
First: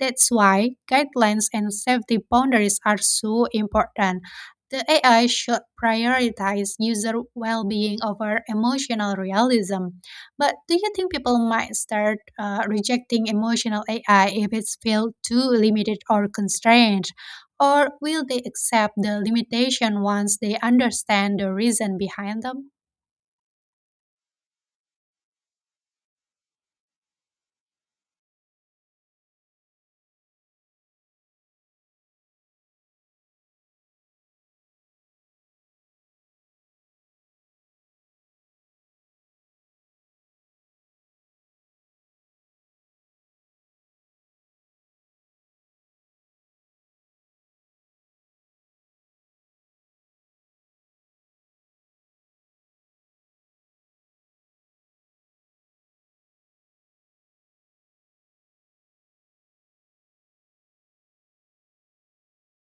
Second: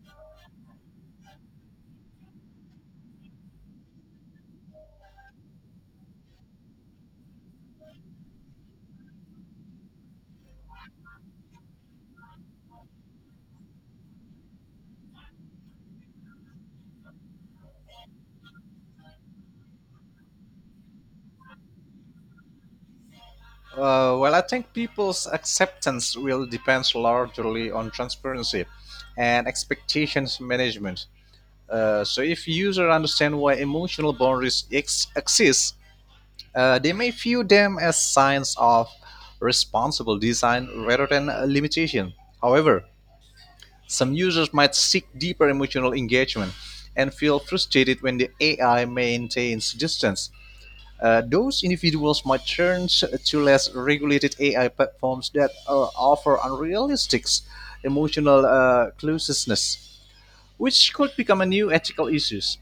Speaker 2: That's why guidelines and safety boundaries are so important. The AI should prioritize user well being over emotional realism. But do you think people might start rejecting emotional AI if it's felt too limited or constrained? Or will they accept the limitation once they understand the reason behind them?
Speaker 1: Well, I think people's acceptance will depend largely on transparency and expectations management. So if users understand why emotional boundaries exist, they may view them as signs of responsible design rather than a limitation. However, some users might seek deeper emotional engagement and feel frustrated when the AI maintains distance. Those individuals might turn to less regulated AI platforms that offer unrealistic emotional closeness, which could become a new ethical issues.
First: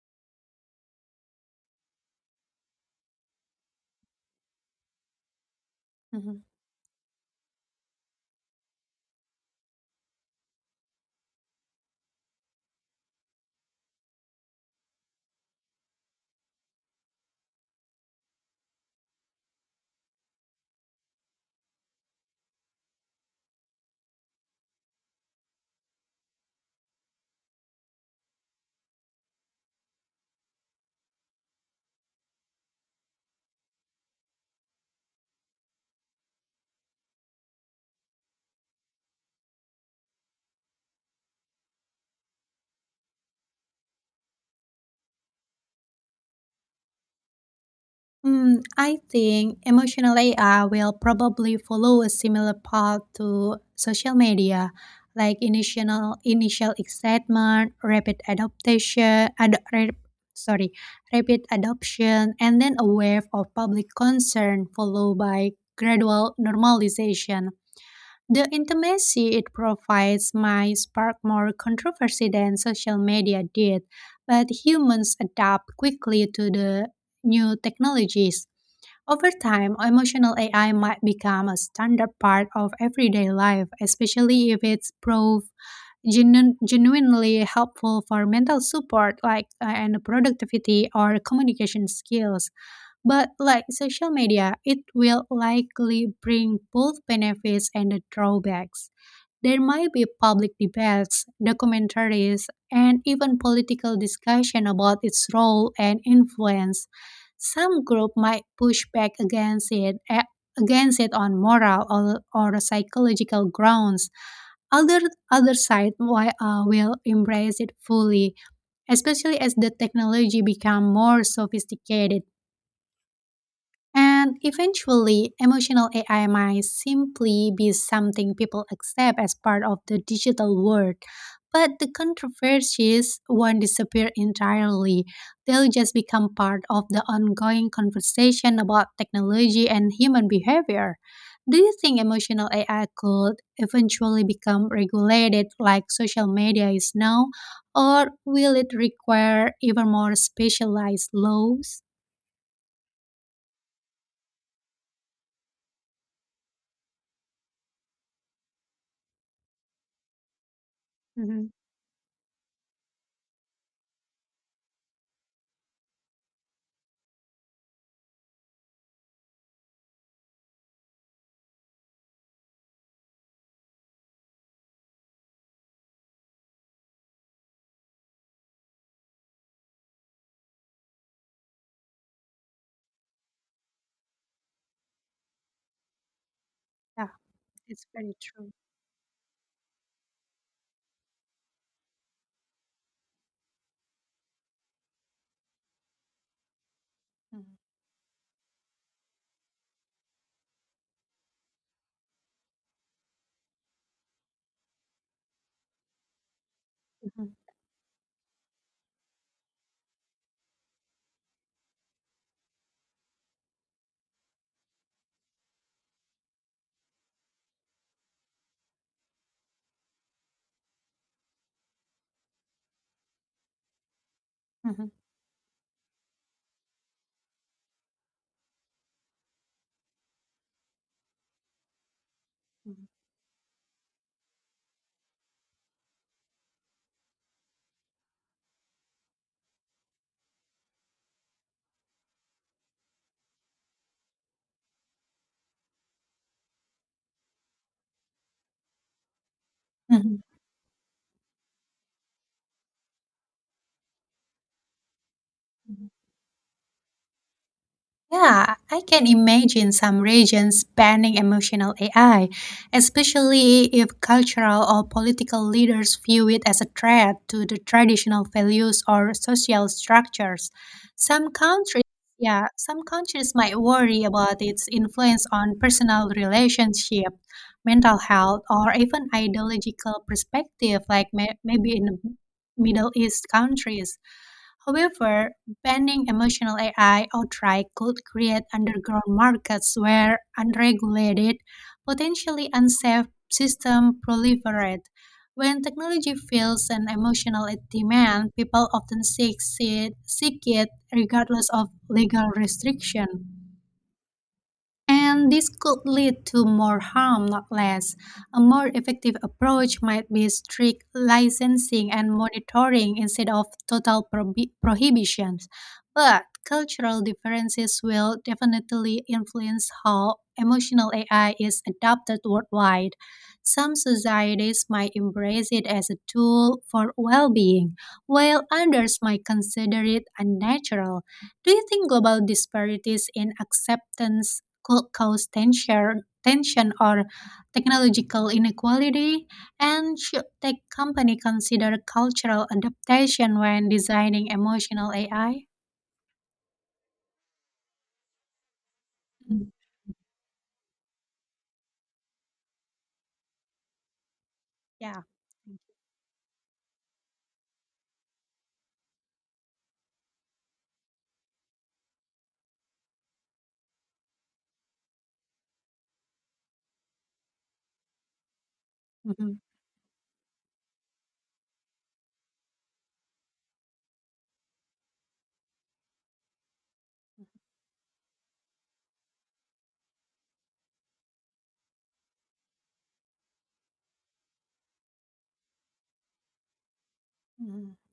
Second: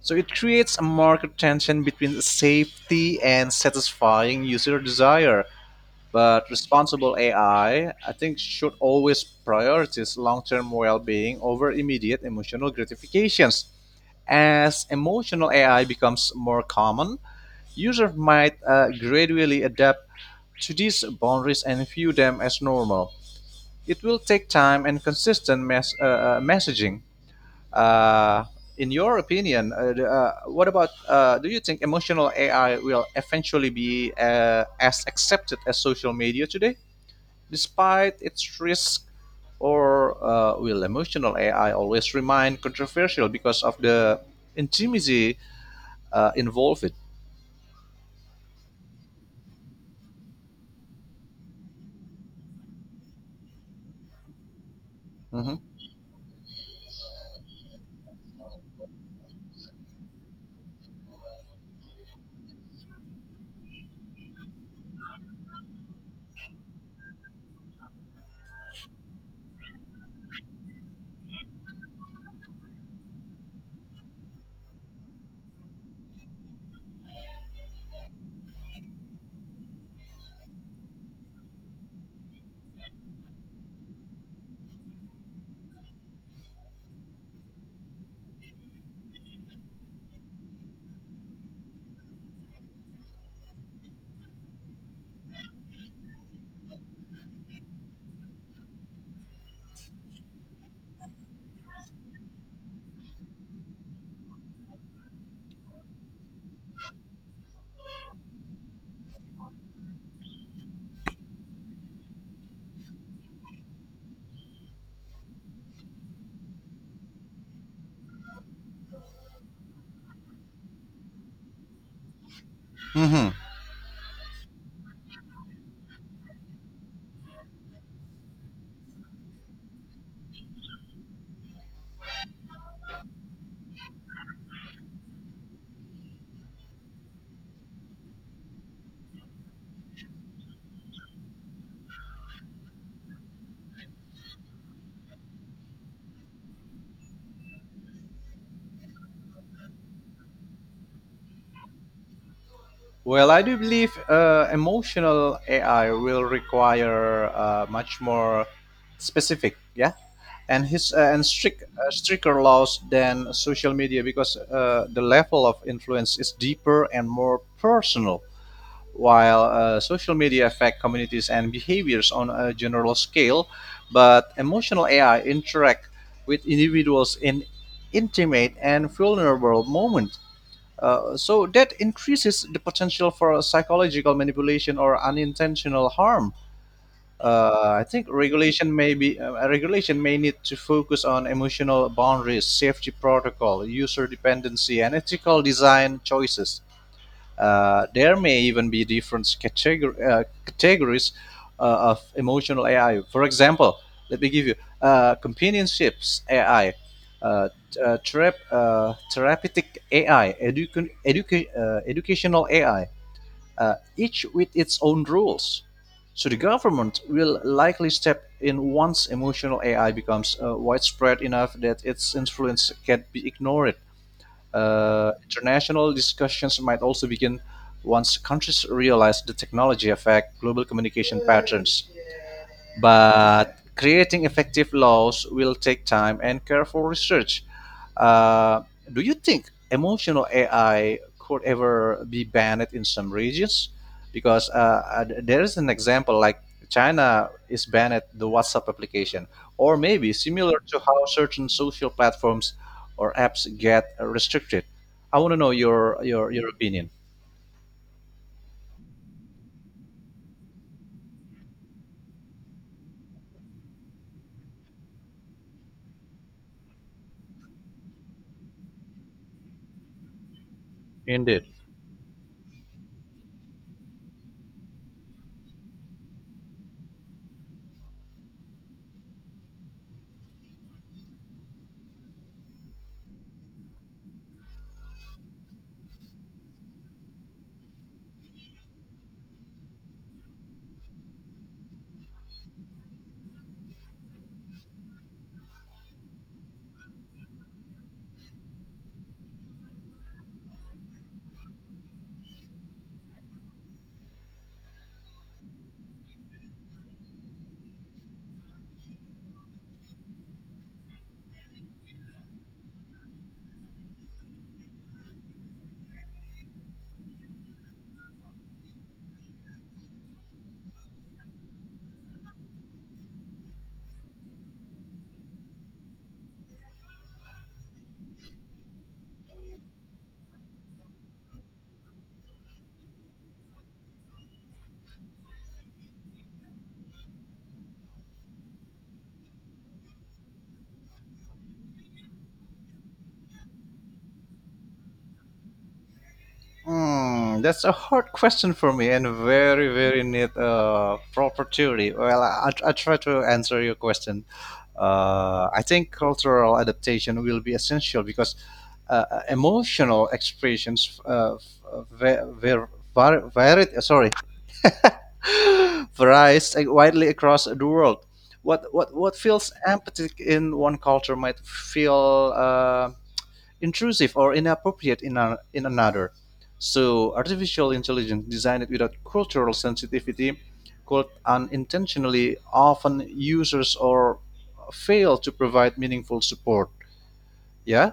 Speaker 1: So it creates a marked tension between safety and satisfying user desire.
Speaker 2: Mhm.
Speaker 1: But responsible AI, I think, should always prioritize long term well being over immediate emotional gratifications. As emotional AI becomes more common, users might gradually adapt to these boundaries and view them as normal. It will take time and consistent messaging. Uh, in your opinion, the- what about? Do you think emotional AI will eventually be as accepted as social media today, despite its risk, or will emotional AI always remain controversial because of the intimacy involved?
Speaker 2: I think emotional AI will probably follow a similar path to social media, like
Speaker 1: Mm-hmm.
Speaker 2: initial excitement, rapid adaptation, ad, rap- sorry, rapid adoption, and then a wave of public concern followed by gradual normalization. The intimacy it provides might spark more controversy than social media did, but humans adapt quickly to the new technologies. Over time, emotional AI might become a standard part of everyday life, especially if it's proved genuinely helpful for mental support like and productivity or communication skills. But like social media, it will likely bring both benefits and the drawbacks. There might be public debates, documentaries, and even political discussion about its role and influence. Some group might push back against it on moral or psychological grounds. Other Other side will embrace it fully, especially as the technology become more sophisticated and eventually, emotional AI might simply be something people accept as part of the digital world. But the controversies won't disappear entirely. They'll just become part of the ongoing conversation about technology and human behavior. Do you think emotional AI could eventually become regulated like social media is now, or will it require even more specialized laws?
Speaker 1: Well, I do believe emotional AI will require much more specific, yeah, and his uh, and
Speaker 2: Mhm.
Speaker 1: strict uh, stricter laws than social media because the level of influence is deeper and more personal. While social media affect communities and behaviors on a general scale, but emotional AI interact with individuals in intimate and vulnerable moment so that increases the potential for psychological manipulation or unintentional harm.
Speaker 2: Yeah.
Speaker 1: I
Speaker 2: It's
Speaker 1: think
Speaker 2: very true.
Speaker 1: regulation may need to focus on emotional boundaries, safety protocol, user dependency, and ethical design choices.
Speaker 2: Mhm,
Speaker 1: There may even be different categories of emotional AI. For example, let me give you companionships AI, uh,
Speaker 2: mhm,
Speaker 1: therapeutic AI, educational AI, each with its own rules. So the government will likely step in once emotional AI becomes widespread enough that its influence can be ignored.
Speaker 2: mhm,
Speaker 1: International discussions might also begin once countries realize the technology affect global communication patterns.
Speaker 2: mhm,
Speaker 1: But creating effective laws will take time and careful research. Uh, do you think emotional AI could ever be banned in some regions? Because there is an example like China is banned the WhatsApp application, or maybe
Speaker 2: mhm,
Speaker 1: similar to how certain social platforms or apps get restricted. I want to know
Speaker 2: mhm.
Speaker 1: your opinion.
Speaker 2: Yeah, I can imagine some regions banning emotional AI, especially if cultural or political leaders view it as a threat to the traditional values or social structures. Some
Speaker 1: Indeed.
Speaker 2: countries, yeah, some countries might worry about its influence on personal relationship, mental health, or even ideological perspective, like maybe in the Middle East countries. However, banning emotional AI outright could create underground markets where unregulated, potentially unsafe systems proliferate. When technology fills an emotional demand, people often seek it regardless of legal restriction. And this could lead to more harm, not less. A more effective approach might be strict licensing and monitoring instead of total prohibitions. But cultural differences will definitely influence how emotional AI is adopted worldwide. Some societies might embrace it as a tool for well being, while others might consider it unnatural. Do you think global disparities in acceptance cause tension or technological inequality, and should tech company consider cultural adaptation when designing emotional AI?
Speaker 1: Hmm, that's a hard question for me and
Speaker 2: Mm,
Speaker 1: very, very neat opportunity. Well, I try to answer your question.
Speaker 2: Yeah.
Speaker 1: I think cultural adaptation will be essential because emotional expressions v- v- varied, sorry, varies widely across the world. What
Speaker 2: Mhm,
Speaker 1: feels empathic in one culture might feel intrusive or inappropriate in, a in another. So, artificial intelligence designed without cultural sensitivity could unintentionally often users or fail to provide meaningful support.
Speaker 2: mhm.
Speaker 1: Yeah,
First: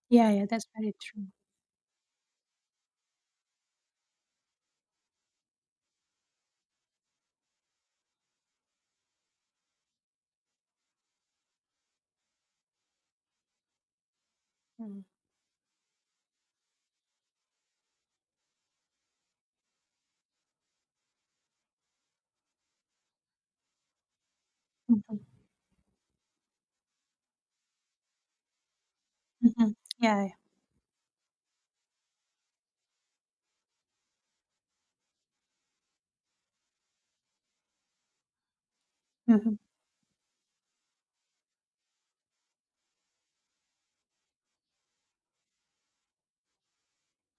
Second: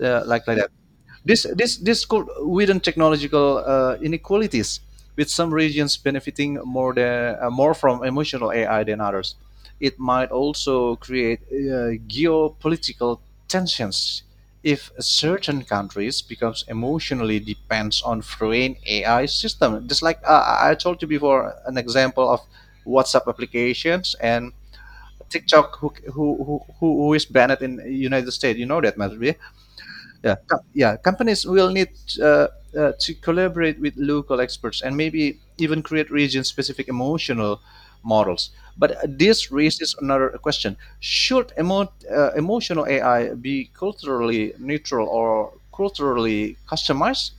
Speaker 1: Uh,
Speaker 2: Yeah, yeah,
Speaker 1: like like
Speaker 2: that's
Speaker 1: that.
Speaker 2: very true.
Speaker 1: This could widen technological inequalities, with some regions benefiting more than more from emotional AI than others. It might also create geopolitical tensions if
Speaker 2: Mhm,
Speaker 1: certain countries becomes emotionally depends on foreign AI system. Just like I told you before, an example of WhatsApp applications and
Speaker 2: mhm,
Speaker 1: TikTok, who is banned in United States. You know that, man.
Speaker 2: mhm. Yeah. Yeah.
Speaker 1: Yeah, companies will need uh, to collaborate with local experts and maybe even create region specific emotional models. But this
Speaker 2: Mhm.
Speaker 1: raises another question: should emotional AI be culturally neutral or culturally customized?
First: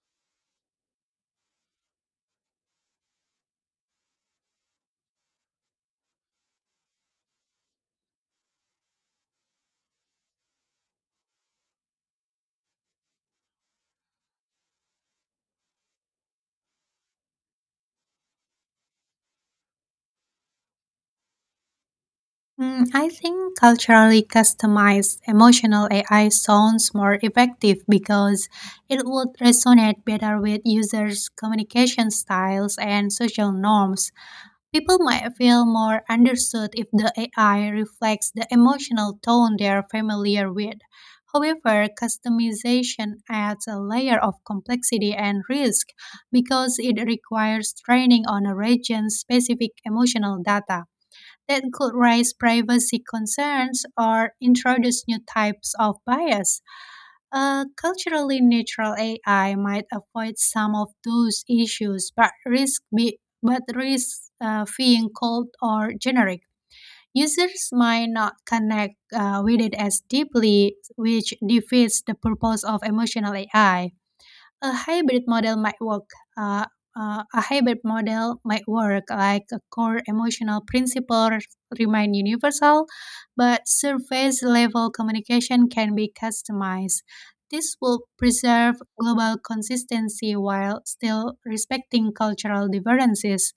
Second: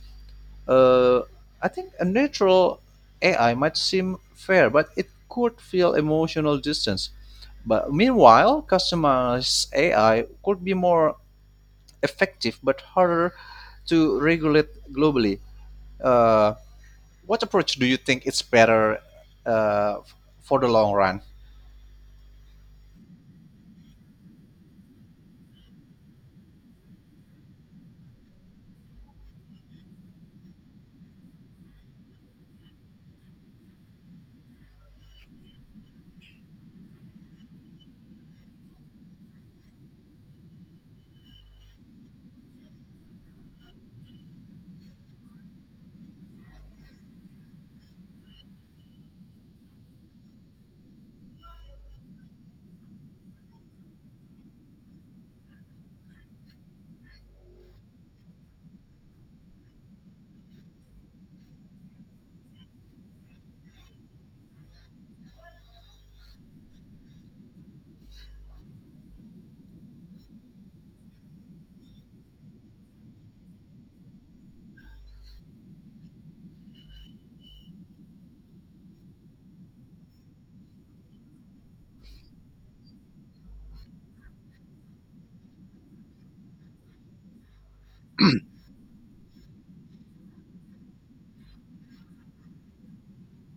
Speaker 1: uh, I think a neutral AI might seem fair but it could feel emotional distance, but meanwhile customized AI could be more effective but harder to regulate globally. Uh, what approach do you think is better uh, for the long run?
Speaker 2: I think culturally customized emotional AI sounds more effective because it would resonate better with users' communication styles and social norms. People might feel more understood if the AI reflects the emotional tone they are familiar with. However, customization adds a layer of complexity and risk because it requires training on a region specific emotional data that could raise privacy concerns or introduce new types of bias. A culturally neutral AI might avoid some of those issues, but but risk being cold or generic. Users might not connect with it as deeply, which defeats the purpose of emotional AI. a hybrid model might work. Uh, a hybrid model might work, like a core emotional principles remain universal, but surface level communication can be customized. This will preserve global consistency while still respecting cultural differences.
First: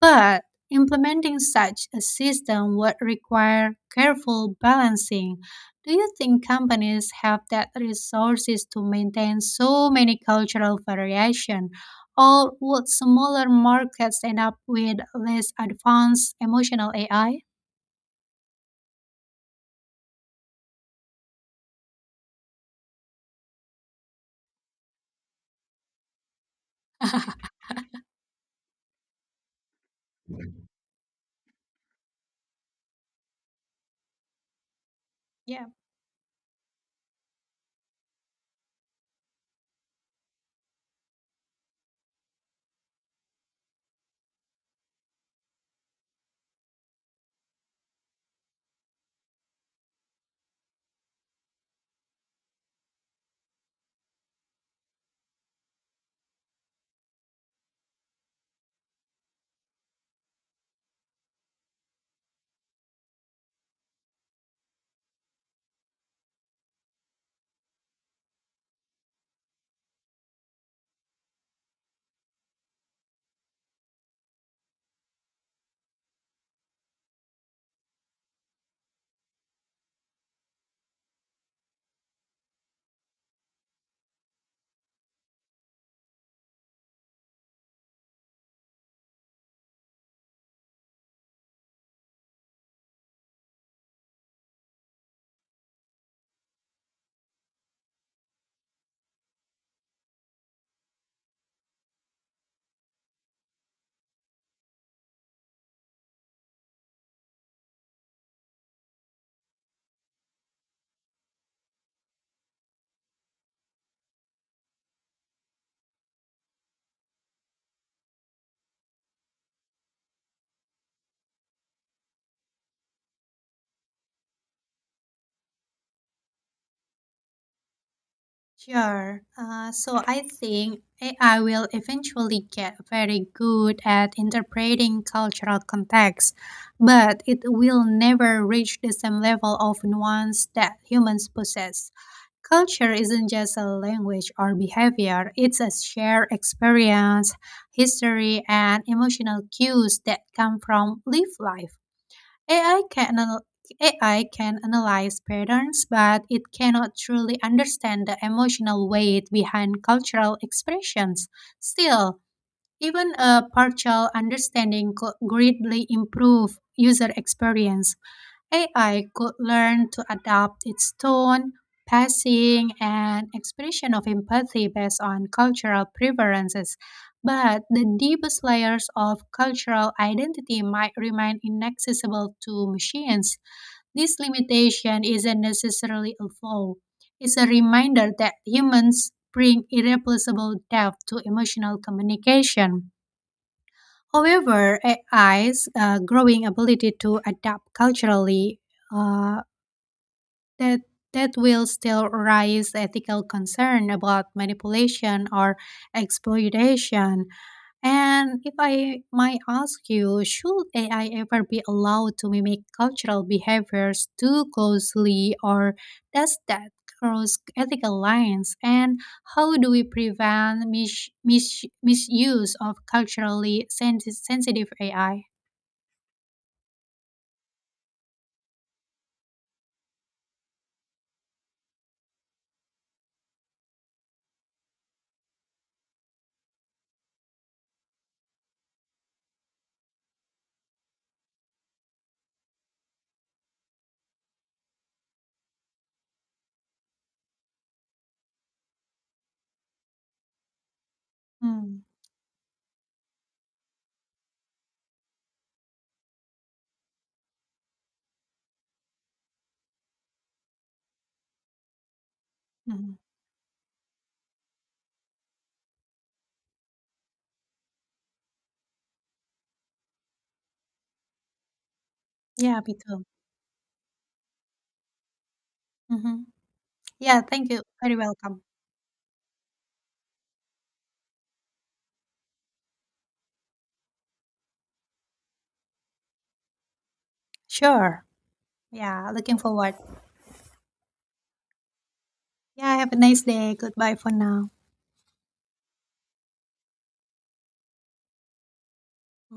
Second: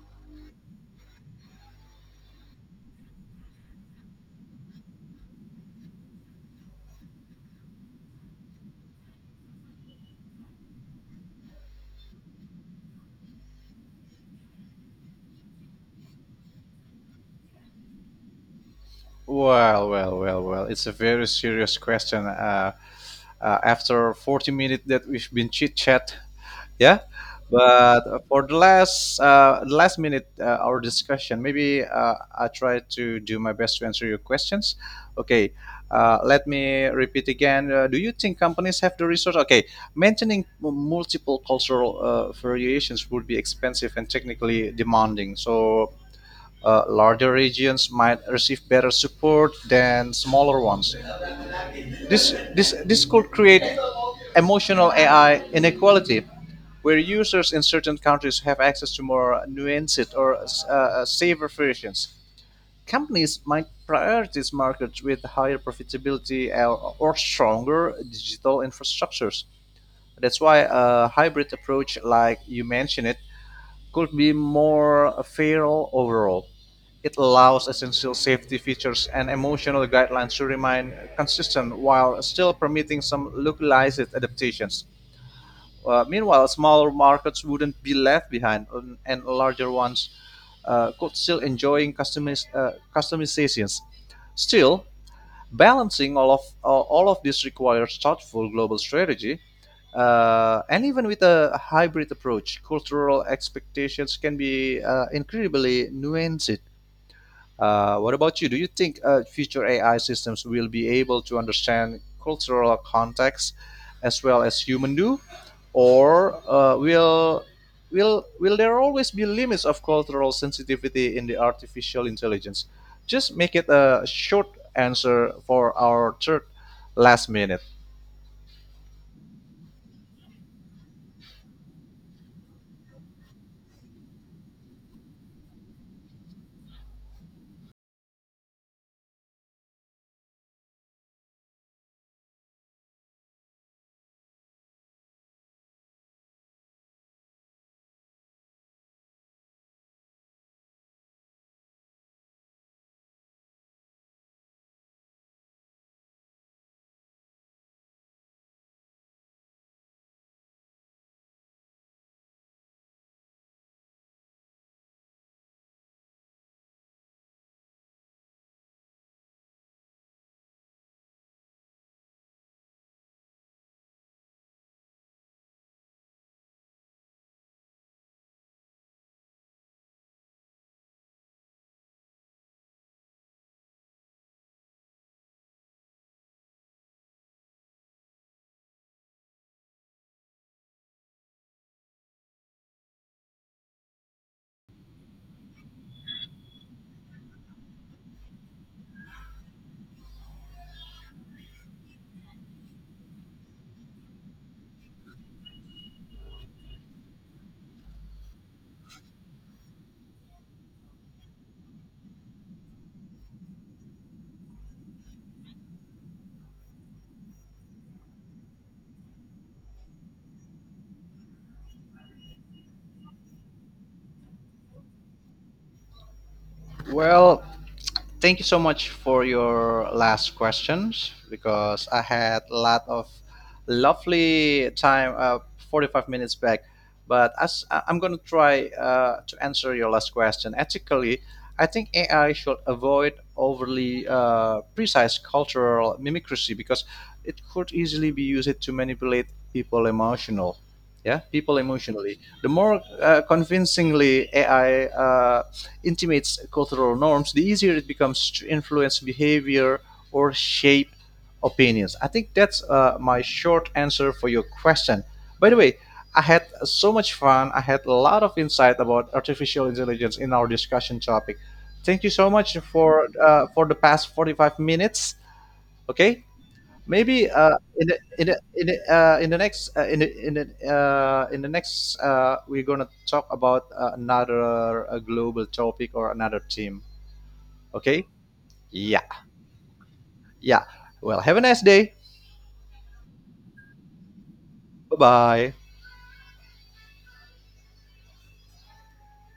Speaker 2: But implementing such a system would require careful balancing. Do you think companies have that resources to maintain so many cultural variation? Or would smaller markets end up with less advanced emotional AI?
Speaker 1: Well. It's a very serious question. After 40 minutes that we've been chit chat, yeah, but for the last minute our discussion, maybe I try to do my best to answer your questions. Okay,
Speaker 2: Yeah.
Speaker 1: let me repeat again. Do you think companies have the resource? Okay, maintaining multiple cultural variations would be expensive and technically demanding, so larger regions might receive better support than smaller ones. This could create emotional AI inequality, where users in certain countries have access to more nuanced or safer versions. Companies might prioritize markets with higher profitability or stronger digital infrastructures. That's why a hybrid approach, like you mentioned it, could be more fair overall. It allows essential safety features and emotional guidelines to remain consistent while still permitting some localized adaptations. Meanwhile, smaller markets wouldn't be left behind, and larger ones could still enjoy customizations. Still, balancing all of this requires thoughtful global strategy, and even with a hybrid approach, cultural expectations can be incredibly nuanced. What about you? Do you think future AI systems will be able to understand cultural context as well as human do, or will there always be limits of cultural sensitivity in the artificial intelligence? Just make it a short answer for our third last minute.
Speaker 2: Sure. So I think AI will eventually get very good at interpreting cultural context, but it will never reach the same level of nuance that humans possess. Culture isn't just a language or behavior, it's a shared experience, history, and emotional cues that come from lived life. AI can anal- AI can analyze patterns, but it cannot truly understand the emotional weight behind cultural expressions. Still, even a partial understanding could greatly improve user experience. AI could learn to adapt its tone, pacing, and expression of empathy based on cultural preferences, but the deepest layers of cultural identity might remain inaccessible to machines. This limitation isn't necessarily a flaw, it's a reminder that humans bring irreplaceable depth to emotional communication. However, AI's growing ability to adapt culturally, uh, that that will still raise ethical concern about manipulation or exploitation. And if I might ask you, should AI ever be allowed to mimic cultural behaviors too closely, or does that cross ethical lines? And how do we prevent misuse of culturally sensitive AI?
Speaker 1: Well, thank you so much for your last questions because I had a lot of lovely time, 45 minutes back. But as I'm going to try to answer your last question ethically, I think AI should avoid overly precise cultural mimicry because it could easily be used to manipulate people emotional. Yeah, people
Speaker 2: Mm,
Speaker 1: emotionally. The more convincingly AI intimates cultural norms, the easier it becomes to influence behavior or shape opinions. I think that's
Speaker 2: mhm.
Speaker 1: my short answer for your question. By the way, I had so much fun. I had a lot of insight about artificial intelligence in our discussion topic. Thank you so much
Speaker 2: Yeah, me too.
Speaker 1: for the past 45 minutes. Okay,
Speaker 2: Hmm. Yeah,
Speaker 1: maybe
Speaker 2: thank you.
Speaker 1: in
Speaker 2: Very
Speaker 1: the in the,
Speaker 2: welcome.
Speaker 1: in the, in the next in the, in the, in the next we're gonna talk about another global topic or another team.
Speaker 2: Sure.
Speaker 1: Okay? Yeah,
Speaker 2: Yeah, looking forward.
Speaker 1: yeah. Well, have a nice day.
Speaker 2: Yeah, have a nice day. Goodbye for now.
Speaker 1: Bye bye.